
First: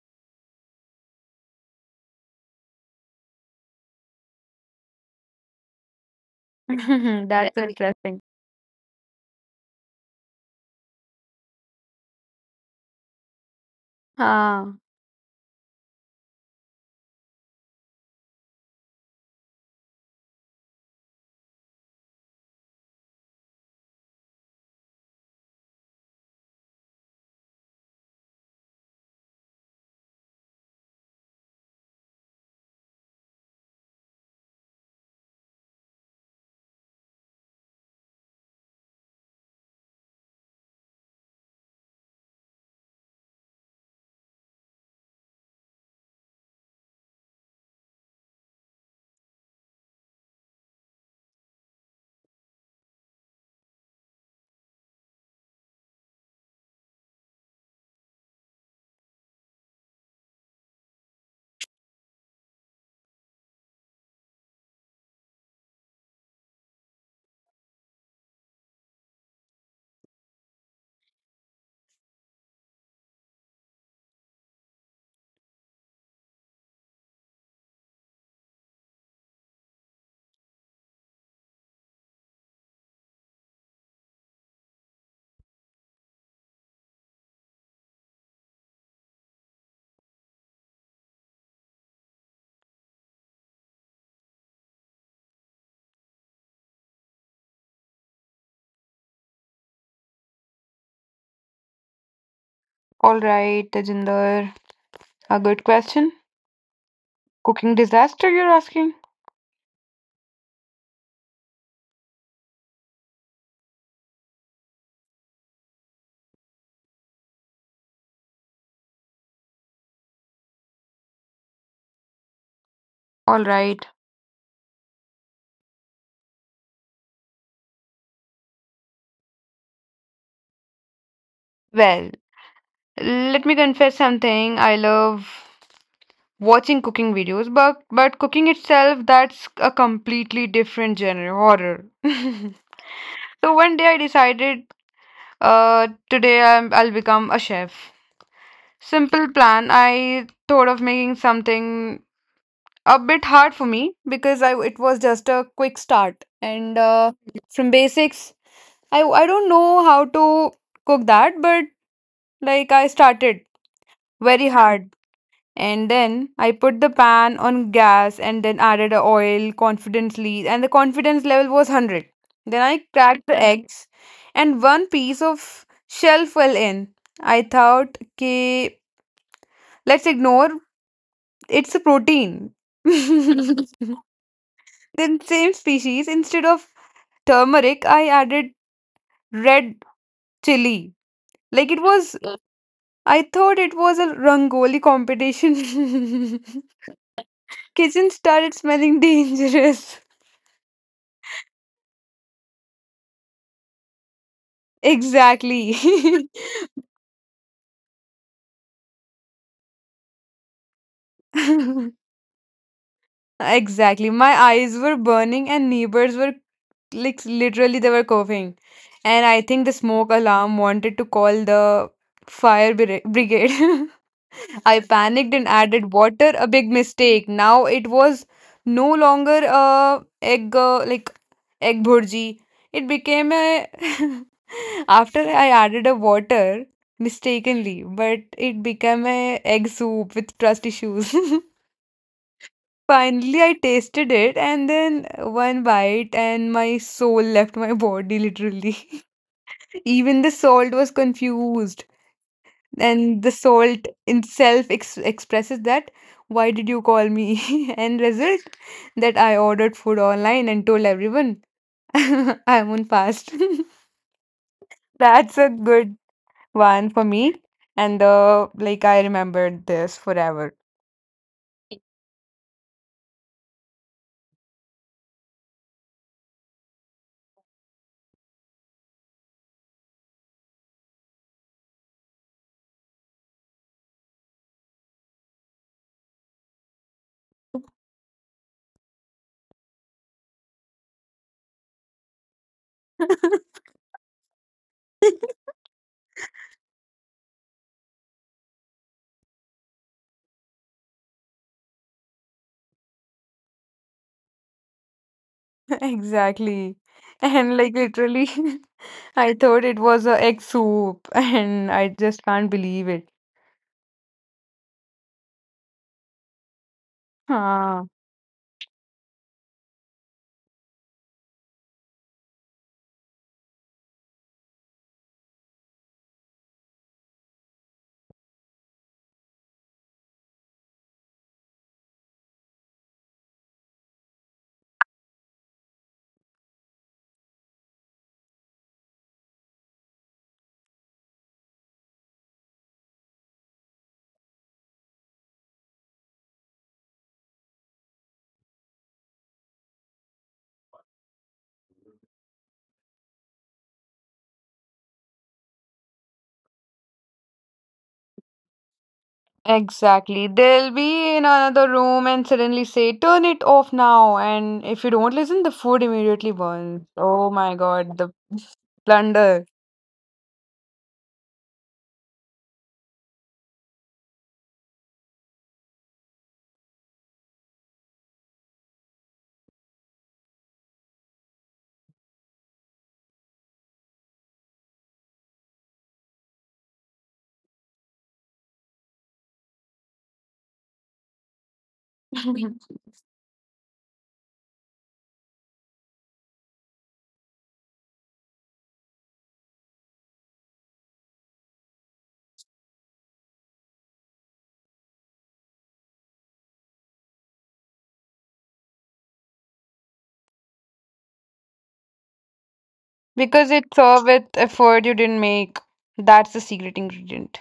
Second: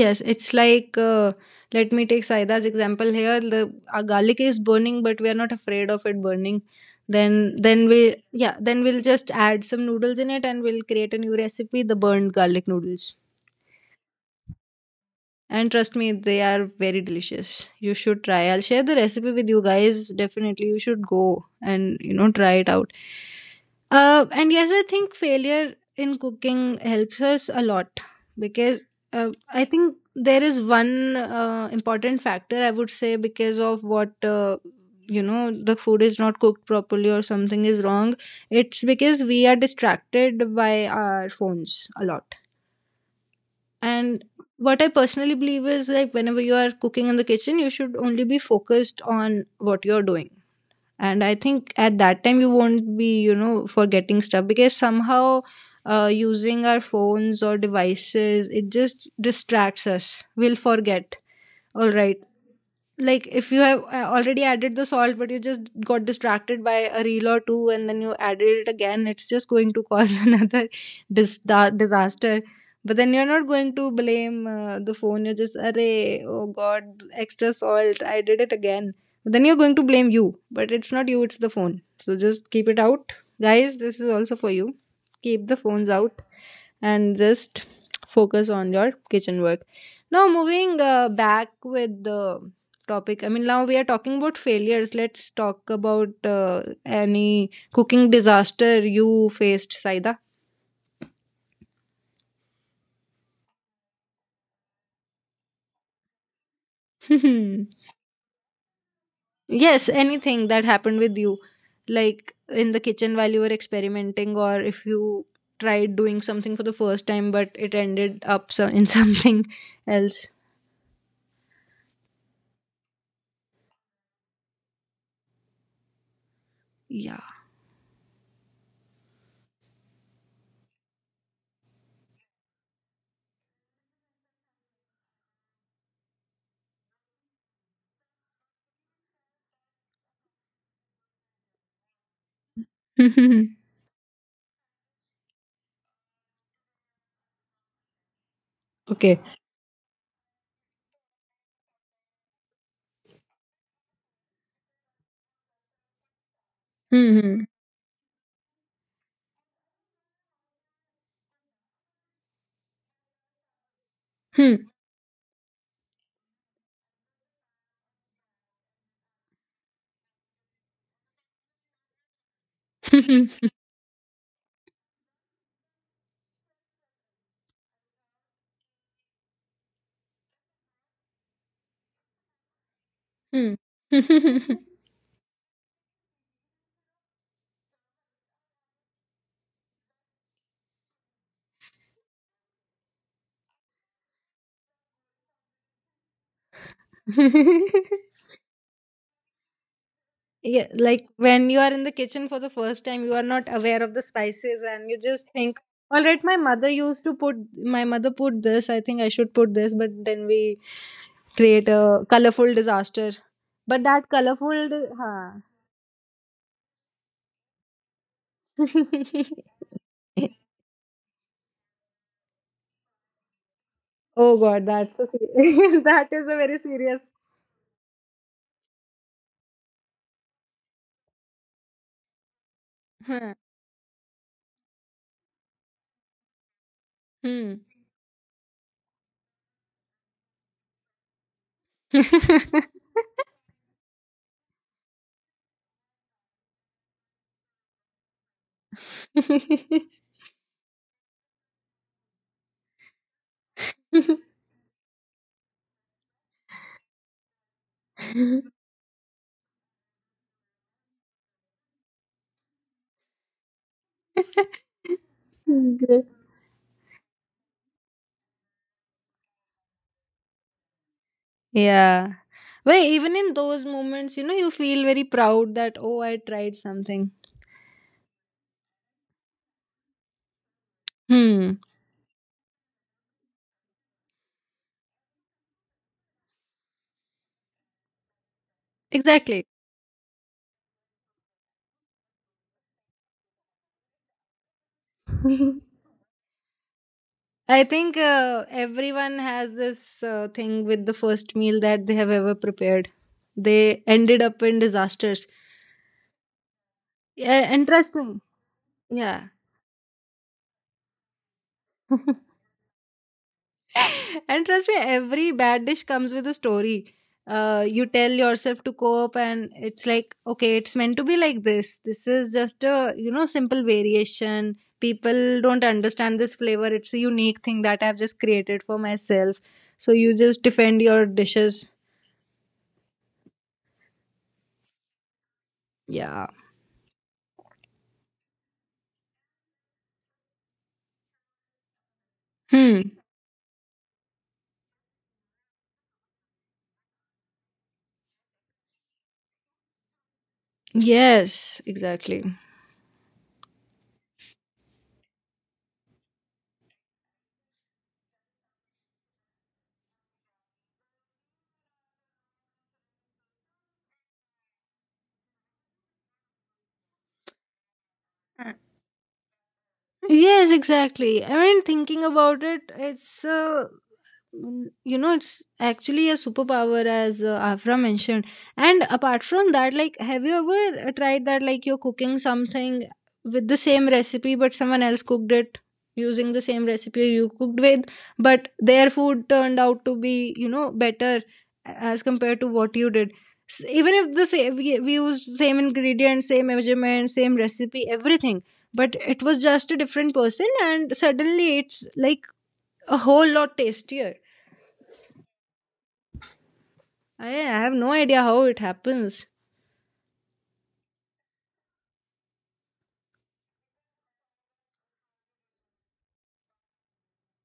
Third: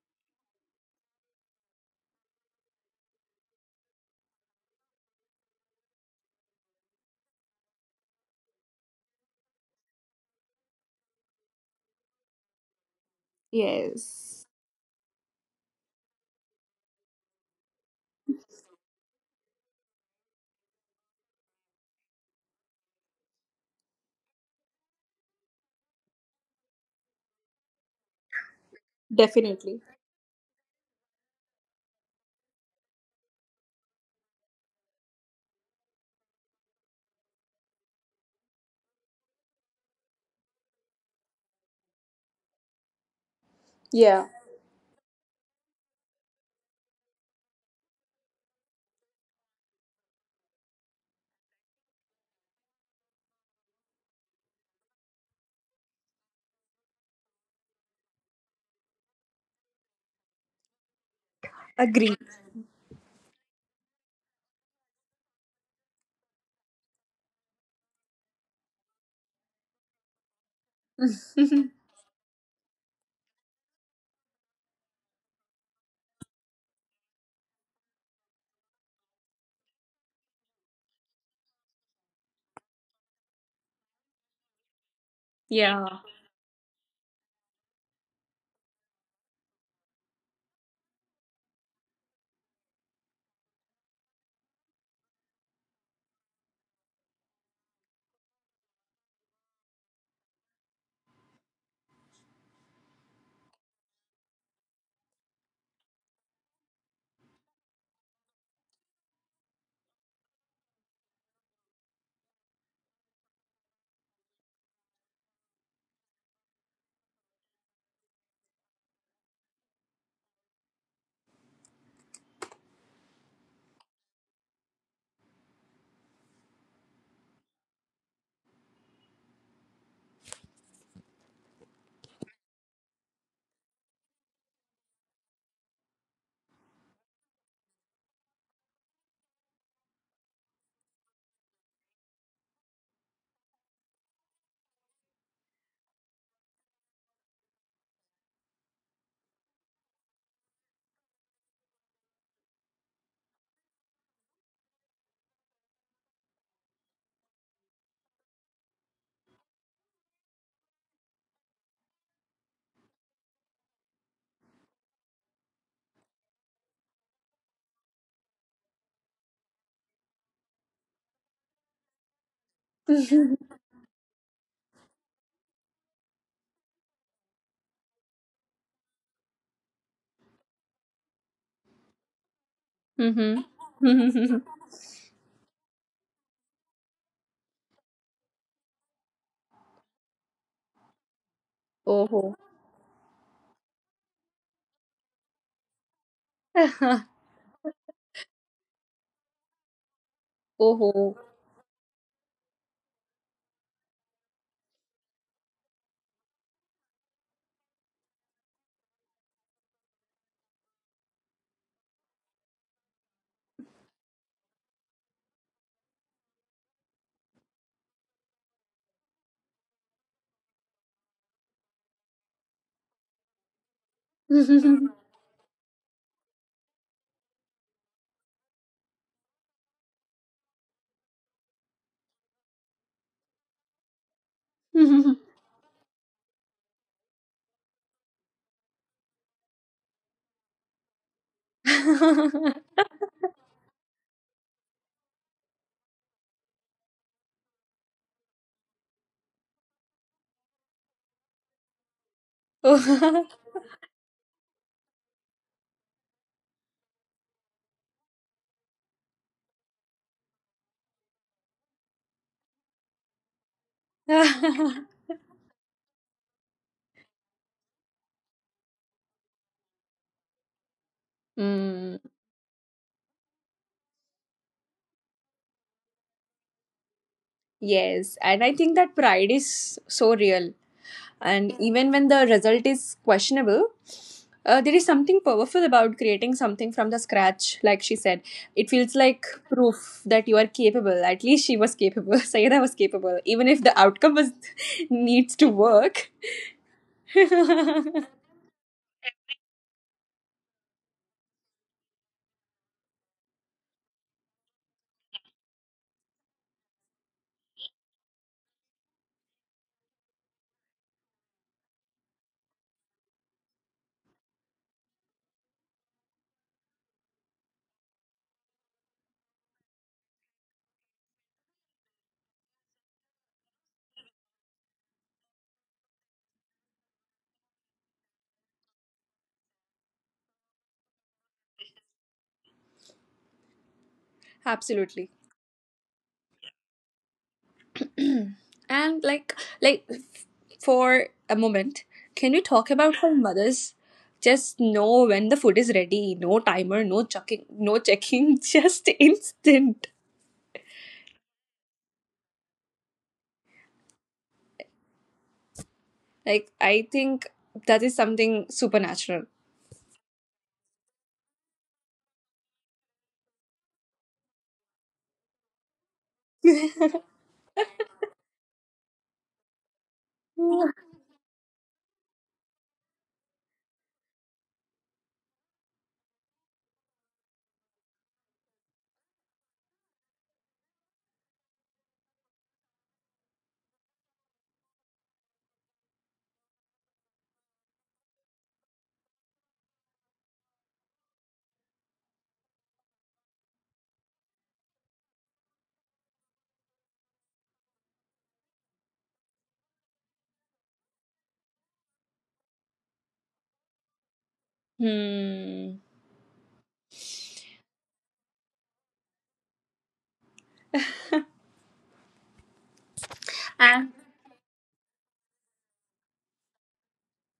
Speaker 1: Yes, it's like let me take Saida's example here. The our garlic is burning, but we are not afraid of it burning.
Speaker 3: That's
Speaker 1: Then we
Speaker 3: interesting.
Speaker 1: yeah, then we'll just add some noodles in it, and we'll create a new recipe: the burned garlic noodles.
Speaker 2: Yes,
Speaker 3: Ah,
Speaker 1: And trust me, they are very delicious. You should try. I'll share the recipe with you guys. Definitely, you should go and you know try it out. And yes, I think failure in cooking helps us a lot because I
Speaker 2: definitely.
Speaker 1: think there is one important factor I would say because of what you know the food is not cooked properly or something is wrong. It's because we are distracted by our phones a lot and
Speaker 2: Yeah.
Speaker 1: what I personally believe is like whenever you are cooking in the kitchen, you should only be focused on what you're doing. And I think at that time you won't be, you know, forgetting stuff because somehow using our phones or devices, it just distracts us. We'll forget. All right,
Speaker 2: Agree.
Speaker 1: like if you have already added the salt but you just got distracted by a reel or two and then you added it again, it's just going to cause another disaster, but then you're not going to blame the phone. You're just array, oh god, extra salt, I did it again. But then you're going to blame you, but it's not you, it's the phone, so just keep it out. Guys, this is also for you: keep the phones out and just focus on your kitchen work. Now, moving back with the topic, I mean, now we are talking about failures. Let's talk about any cooking disaster you faced, Saida.
Speaker 3: all right, Tejinder. A good question. Cooking disaster, you're asking?
Speaker 1: Yes, anything that happened with you, like in the kitchen while you were experimenting, or if you tried doing something for the first time but it ended up in something else.
Speaker 3: All right.
Speaker 1: Yeah.
Speaker 3: Well, let me confess something. I love watching cooking videos, but cooking itself, that's a completely different genre, horror. So one day I decided, I'll become a chef.
Speaker 1: Okay.
Speaker 3: Simple plan. I thought of making something a bit hard for me because I it was just a quick start and
Speaker 1: Hmm.
Speaker 3: from basics. I don't know how to cook that, but like I started very hard. And then I put the pan on gas and then added a oil confidently, and the confidence level was 100. Then I
Speaker 1: Hmm.
Speaker 3: cracked the eggs, and one piece of shell fell in. I thought, okay, let's ignore it's a protein.
Speaker 1: Hmm.
Speaker 3: Then,
Speaker 2: Mm-hmm.
Speaker 3: same species, instead of turmeric, I added red chili. Like it
Speaker 2: oh,
Speaker 3: was,
Speaker 2: ho.
Speaker 3: I thought it was a rangoli competition. Kitchen started smelling dangerous.
Speaker 1: Yeah,
Speaker 2: Oh,
Speaker 1: like
Speaker 2: ho.
Speaker 1: when you are in the kitchen for the first time, you are not aware of the spices and you just think,
Speaker 3: Exactly.
Speaker 1: all right, my mother used to put, my mother put this, I think I should put this, but then we create a colorful disaster. But that
Speaker 3: Exactly. My
Speaker 1: colorful,
Speaker 3: eyes were
Speaker 1: huh.
Speaker 3: burning and neighbors were like literally they were coughing. And I think the smoke alarm wanted to call the fire brigade.
Speaker 1: Oh god,
Speaker 3: I
Speaker 1: that's a
Speaker 3: panicked and added
Speaker 1: that is a
Speaker 3: water, a
Speaker 1: very
Speaker 3: big
Speaker 1: serious.
Speaker 3: mistake. Now it was no longer a egg bhurji. It
Speaker 1: Huh.
Speaker 3: became a after I added a water
Speaker 1: Hmm.
Speaker 3: mistakenly, but it became a egg soup with trust issues. Finally, I tasted it, and then one bite, and my soul left my body literally. Even the salt was confused, and the salt itself ex expresses that, why did you call me? And result that I ordered food online and told everyone I'm on fast. That's a good
Speaker 1: Great.
Speaker 3: one for me. And like I remembered this forever.
Speaker 1: Yeah.
Speaker 2: mm.
Speaker 1: But even in those moments, you know, you feel very proud that, oh, I tried something.
Speaker 2: Yes, and I think that pride is so real,
Speaker 1: Hmm.
Speaker 2: and even when the result is questionable, there is something powerful about creating something from the scratch. Like she said, it feels like
Speaker 1: Exactly.
Speaker 2: proof that you are capable. At least she was capable. sayada was capable even if the outcome was needs to work.
Speaker 1: I think everyone has this thing with the first meal that they have ever prepared. They ended up in disasters.
Speaker 3: Exactly.
Speaker 1: Yeah,
Speaker 3: And
Speaker 1: and
Speaker 3: like
Speaker 1: trust me.
Speaker 3: literally.
Speaker 1: Yeah.
Speaker 3: I thought it was a egg soup, and I just can't believe it.
Speaker 1: And trust me, every bad dish comes with a story. You
Speaker 3: Huh.
Speaker 1: tell yourself to cope, and it's like, okay, it's meant to be like this. This is just a you know simple variation. People don't understand this flavor. It's a unique thing that I've just created for myself. So you just defend your dishes.
Speaker 2: absolutely.
Speaker 1: Yeah.
Speaker 2: and like for a moment, can we talk
Speaker 1: Hmm.
Speaker 2: about how mothers just know when the food is ready? No timer, no checking, just instant.
Speaker 1: Yes. Exactly.
Speaker 2: Like, I think that is something supernatural.
Speaker 3: Exactly. They'll be in another room and suddenly say, turn it off now. And if you don't listen, the food immediately burns. Oh my God, the plunder.
Speaker 1: Yes, exactly. I mean, thinking about it, it's you know, it's actually a superpower, as Afra mentioned. And apart from that, like, have you ever tried that? Like, you're cooking something with the same recipe, but someone else cooked it using the same recipe you cooked with, but their food turned out to be, you know, better as compared to what you did. Even if the same, we used same ingredients, same measurement, same recipe, everything, but it was just a different person and suddenly it's like a whole lot tastier.
Speaker 2: Hmm.
Speaker 1: I have no idea how it happens.
Speaker 3: Because it's
Speaker 2: And,
Speaker 3: served with effort you didn't make. That's the secret ingredient.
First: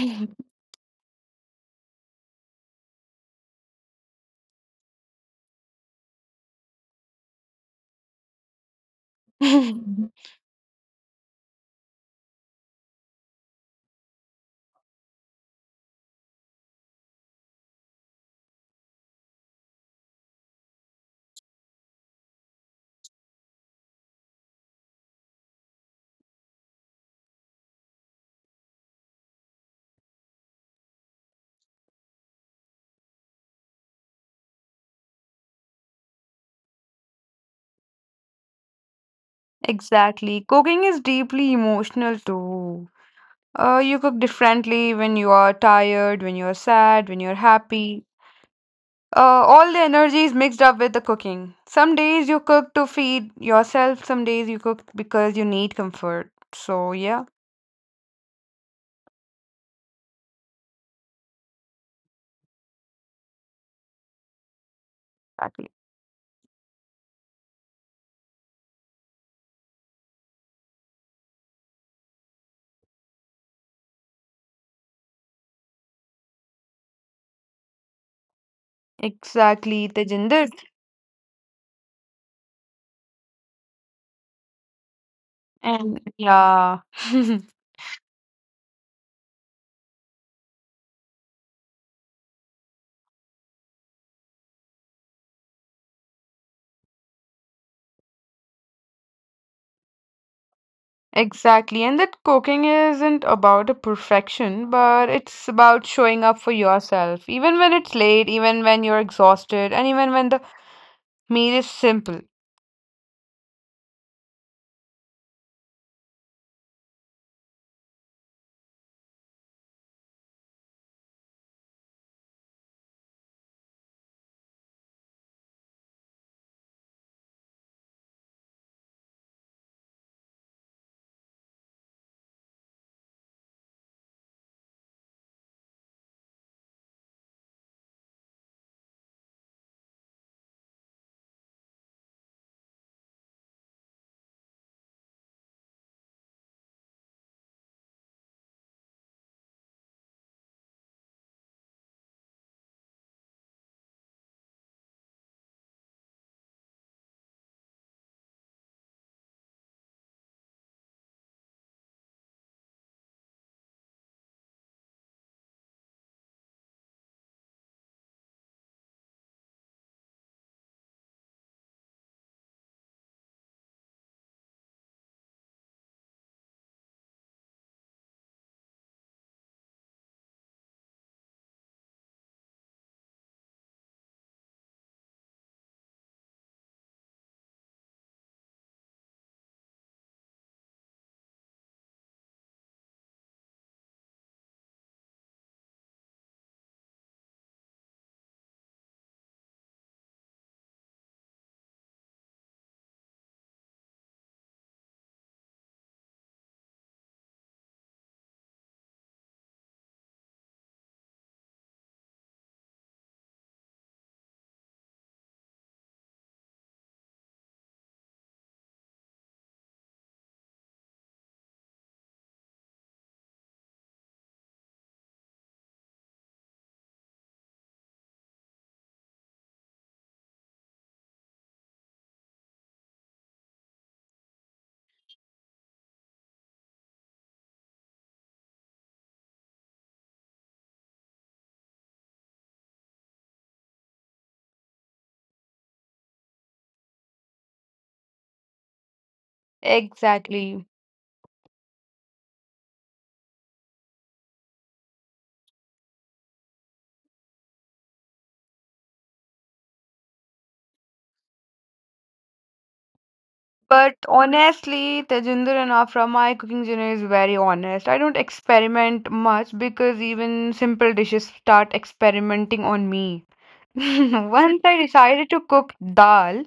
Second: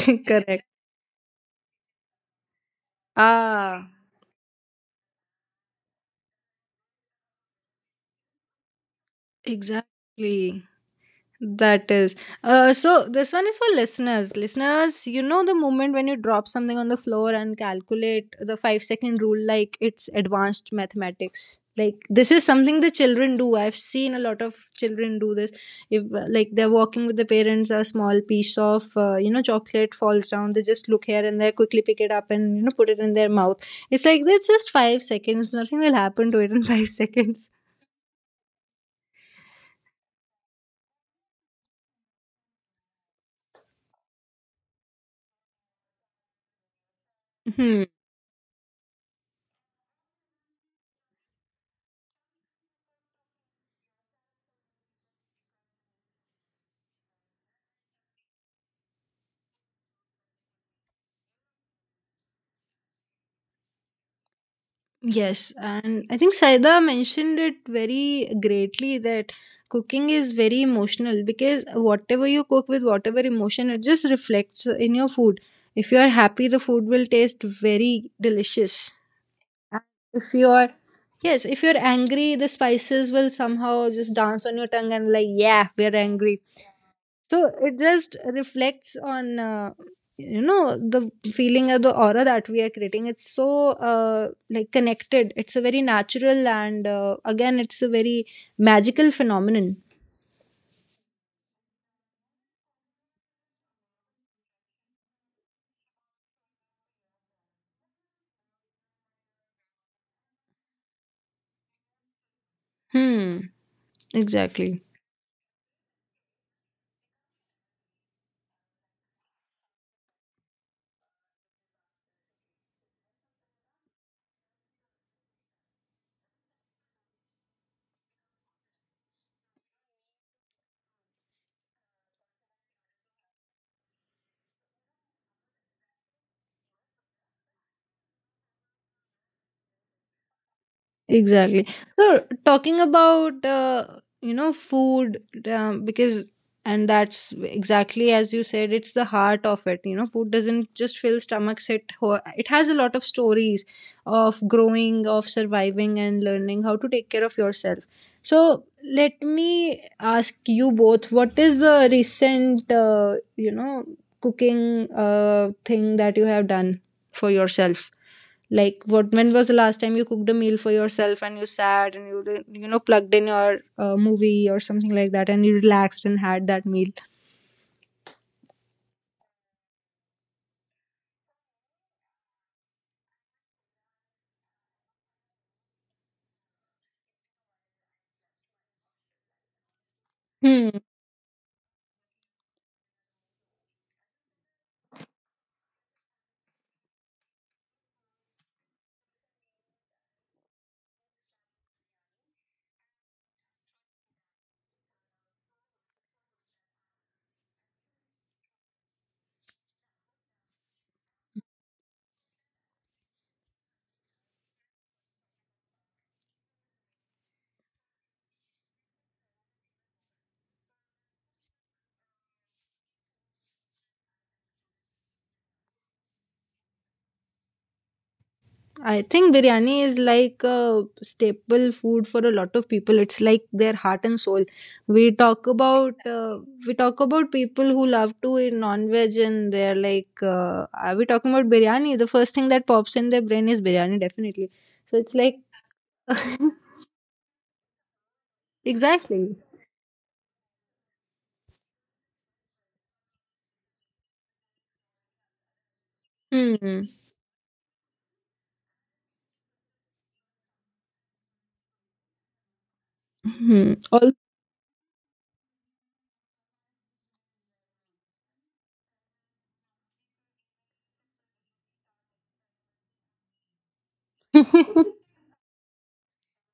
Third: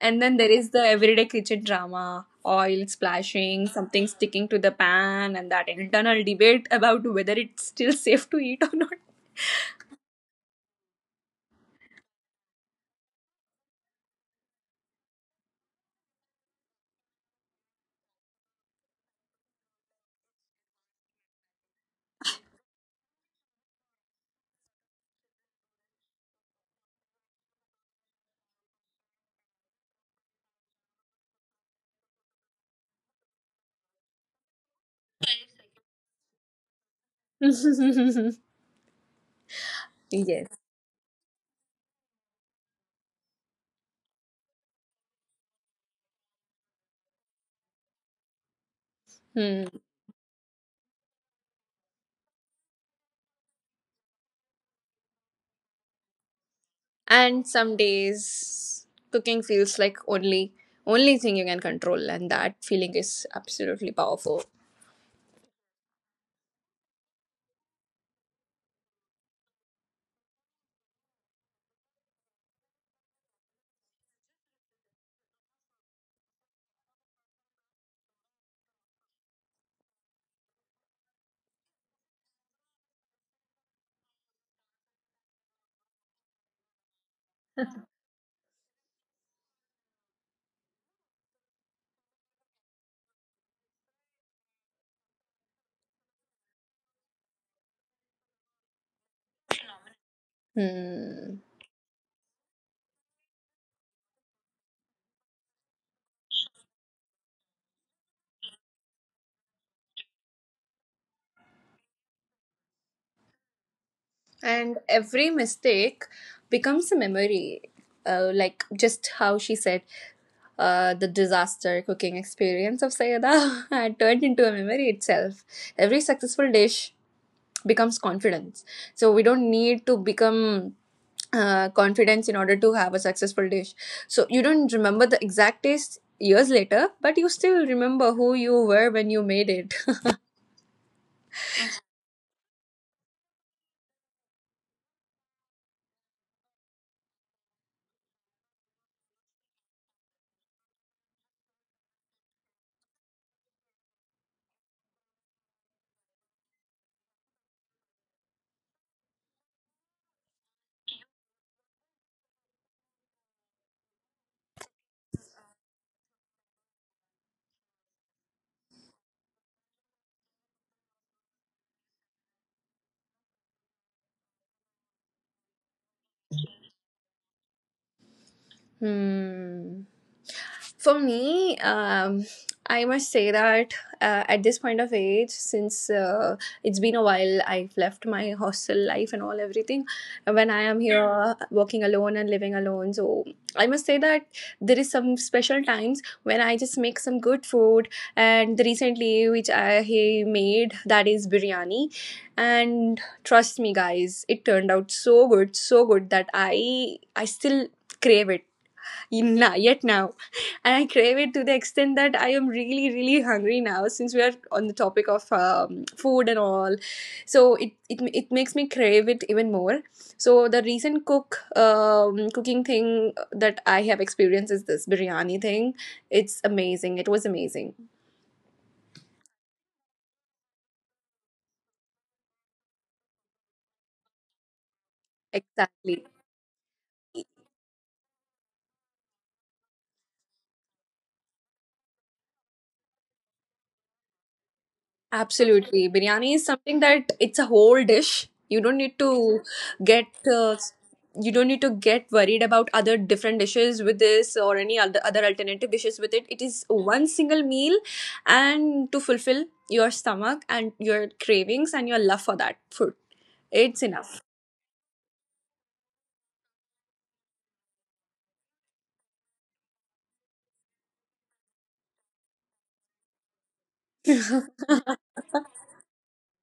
Speaker 2: and then there
Speaker 1: Correct.
Speaker 2: is the everyday kitchen drama, oil splashing,
Speaker 1: Ah,
Speaker 2: something sticking to the pan, and that internal debate about whether it's still safe to eat or not.
Speaker 1: exactly. That is. So this one is for listeners. Listeners, you know the moment when you drop something on the floor and calculate the 5-second rule like it's advanced mathematics. Like this is something the children do. I've seen a lot of children do this. If like they're walking with the parents, a small piece of you know chocolate falls down, they just look here and there, quickly pick it up and you know put it in their mouth. It's like it's just 5 seconds. Nothing will happen to it in 5 seconds.
Speaker 3: Exactly.
Speaker 2: yes.
Speaker 3: Cooking is deeply emotional too. You cook differently when you are tired, when you're sad, when you're
Speaker 1: Hmm.
Speaker 3: happy. Uh,
Speaker 2: Hmm.
Speaker 3: all the energy is mixed up with the cooking. Some days you cook to feed yourself, some days you cook because you need comfort. So, yeah,
Speaker 2: And some days cooking feels like only thing you can control, and that feeling is absolutely powerful.
Speaker 1: Yes,
Speaker 3: exactly.
Speaker 1: and I think Saida mentioned it very greatly that cooking is very emotional because whatever you cook with whatever emotion, it just reflects in your food. If you are happy, the food will taste very delicious. And
Speaker 3: Exactly,
Speaker 1: if you
Speaker 3: Tejinder.
Speaker 1: are, yes, if you're angry, the spices will somehow just dance on your tongue and like, yeah, we're
Speaker 3: And
Speaker 1: angry,
Speaker 3: yeah,
Speaker 1: so it just reflects on you know the feeling or the aura that we are creating. It's so like connected. It's a very natural and again it's a very magical phenomenon.
Speaker 2: Hmm.
Speaker 3: exactly. And that cooking isn't about a perfection, but it's about showing up for yourself, even when it's late, even when you're exhausted, and even when the meal is simple.
Speaker 1: Hmm, exactly.
Speaker 2: And every mistake becomes a memory, like just how she said, the disaster cooking experience of Sayada had turned into a memory itself. Every successful dish becomes confidence. So we don't need to become confidence in order to have a successful dish. So you don't remember the exact taste years later, but you still remember who you were when you made it.
Speaker 1: Exactly. So talking about you know food, because and that's exactly as you said it's the heart of it. You know food doesn't just fill stomachs, it it has a lot of stories of growing, of surviving and learning how to take care of yourself. So let me ask you both, what is the recent you know cooking thing that you have done for yourself? Like, what, when was the last time you cooked a meal for yourself and you sat and you you know plugged in your movie or something like that and you relaxed and had that meal?
Speaker 2: Hmm. For me, I must say that at this point of age, since it's been a while, I've left my hostel life and all everything. When I
Speaker 1: Hmm.
Speaker 2: am here working alone and living alone, so I must say that there is some special times when I just make some good food. And the recently, which I he made, that is biryani, and trust me, guys, it turned out so good, so good that I still crave it not yet now. And I crave it to the extent that I am really, really hungry now, since we are on the topic of food and all. So it makes me crave it even more. So the recent cooking thing that I have experienced is this biryani thing. It's amazing. It was amazing.
Speaker 1: I think biryani is like a staple food for a lot of people. It's like their heart and soul. We talk about
Speaker 2: Exactly.
Speaker 1: uh, we talk about people who love to eat non-veg and they're like, are we talking about biryani? The first thing that pops in their brain is biryani, definitely. So it's like
Speaker 2: Absolutely. Biryani is something that it's a whole dish. You don't need
Speaker 1: exactly.
Speaker 2: to get uh,
Speaker 3: Exactly.
Speaker 2: you don't need to get worried about other different dishes with this or any other other alternative dishes with it. It is
Speaker 1: Hmm.
Speaker 2: one single meal and to fulfill your stomach and your cravings and your love for that food.
Speaker 1: Mhm.
Speaker 2: It's
Speaker 3: But
Speaker 1: Al-
Speaker 2: enough.
Speaker 3: honestly, Tejinder Rana from my cooking journey is very honest. I don't experiment much because even simple dishes start experimenting on me. Once I decided to cook dal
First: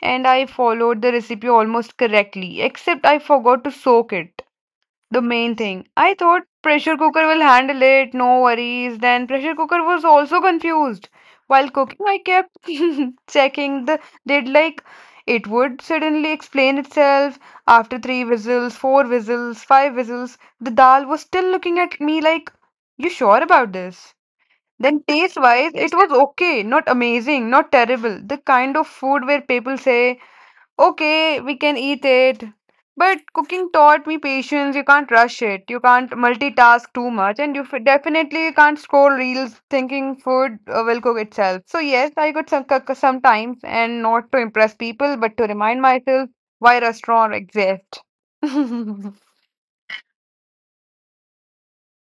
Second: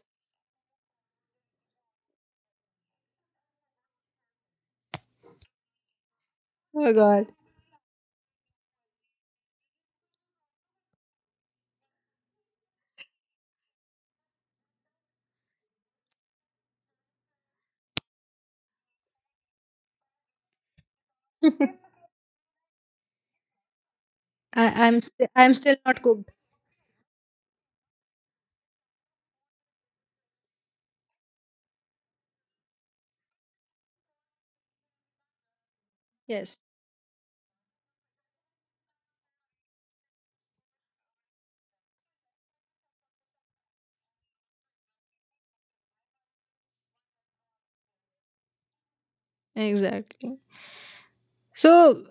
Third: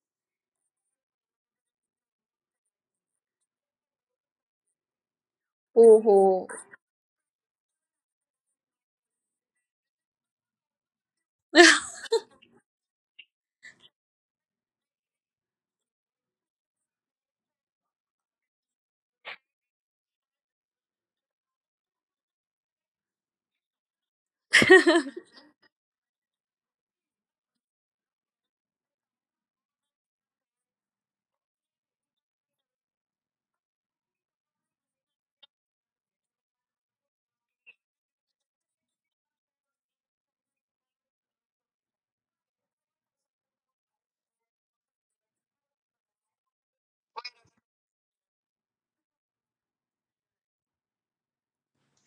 Speaker 3: and I followed the recipe almost correctly, except I forgot to soak it. The main thing. I thought
Speaker 2: Oh,
Speaker 1: oh
Speaker 3: pressure cooker
Speaker 1: God,
Speaker 3: will handle it, no worries. Then pressure cooker was also confused. While
Speaker 2: ho.
Speaker 3: cooking, I kept checking the did like it would suddenly explain itself after 3 whistles, 4 whistles, 5 whistles. The dal was still
Speaker 1: I,
Speaker 3: looking at me like, you sure about this?
Speaker 1: I'm
Speaker 3: Then taste
Speaker 1: I'm
Speaker 3: wise,
Speaker 1: still
Speaker 3: it
Speaker 1: not
Speaker 3: was
Speaker 1: cooked.
Speaker 3: okay, not amazing, not terrible. The kind of food where people say okay, we can eat it. But cooking taught me patience. You can't rush it. You can't
Speaker 1: Yes,
Speaker 3: multitask too much. And you definitely can't scroll reels thinking food will cook itself. So, yes, I could some, cook sometimes and not to impress people, but to remind myself why restaurant exists.
Speaker 1: exactly. So,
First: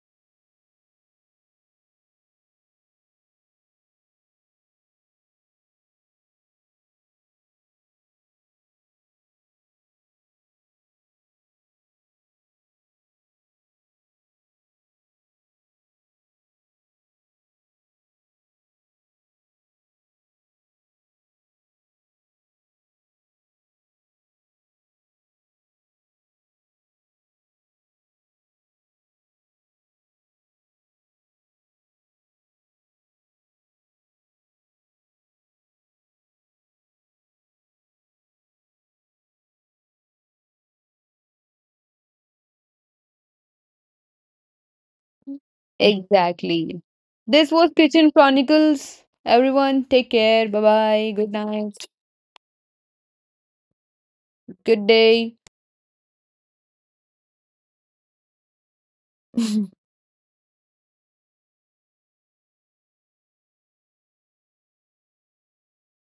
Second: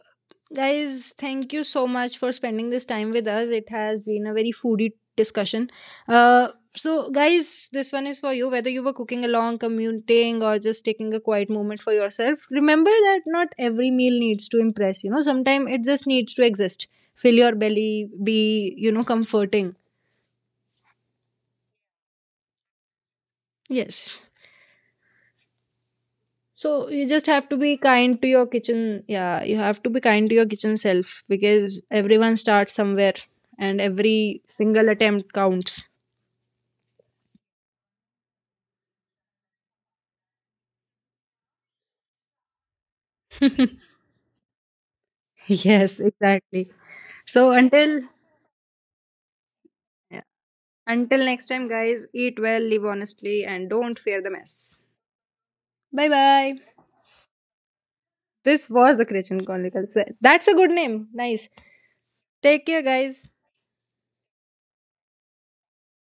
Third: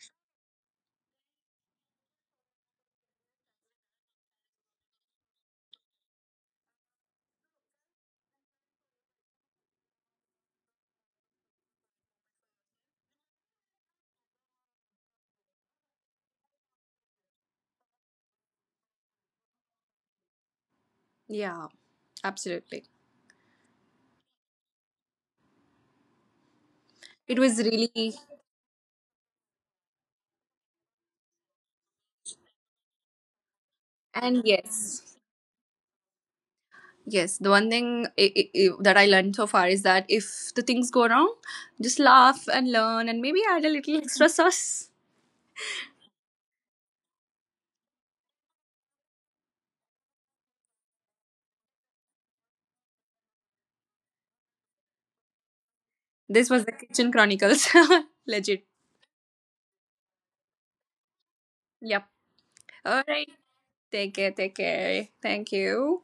Speaker 1: guys, thank you so much for spending this time with us. It has been a very foodie discussion. Uh, so, guys, this one is for you. Whether you were cooking along, commuting, or just taking a quiet moment for yourself, remember that not every meal needs to impress. You know, sometimes it just needs to exist. Fill your belly, be you know comforting.
Speaker 2: yeah, absolutely.
Speaker 1: Yes. So you just
Speaker 2: It
Speaker 1: have to
Speaker 2: was
Speaker 1: be
Speaker 2: really,
Speaker 1: kind to your kitchen. Yeah, you have to be kind to your kitchen self because everyone starts somewhere and every
Speaker 2: and
Speaker 1: single
Speaker 2: yes.
Speaker 1: attempt counts.
Speaker 2: Yes, the one thing I that I learned so far is that if the things go wrong, just laugh and learn and maybe add a little extra sauce.
Speaker 1: Yes, exactly.
Speaker 3: Exactly. This
Speaker 1: So
Speaker 3: was
Speaker 1: until
Speaker 3: Kitchen Chronicles. Everyone, take
Speaker 1: yeah,
Speaker 3: care. Bye bye.
Speaker 1: until
Speaker 3: Good
Speaker 1: next time
Speaker 3: night.
Speaker 1: guys, eat well, live honestly and don't fear the
Speaker 3: Good
Speaker 1: mess.
Speaker 3: day.
Speaker 1: Bye
Speaker 2: This
Speaker 1: bye.
Speaker 2: was the Kitchen Chronicles. Legit.
Speaker 1: This was the Christian Chronicles. That's a good name. Nice.
Speaker 2: Yep.
Speaker 1: Take care
Speaker 2: All
Speaker 1: guys.
Speaker 2: right. Take care. Take care. Thank you.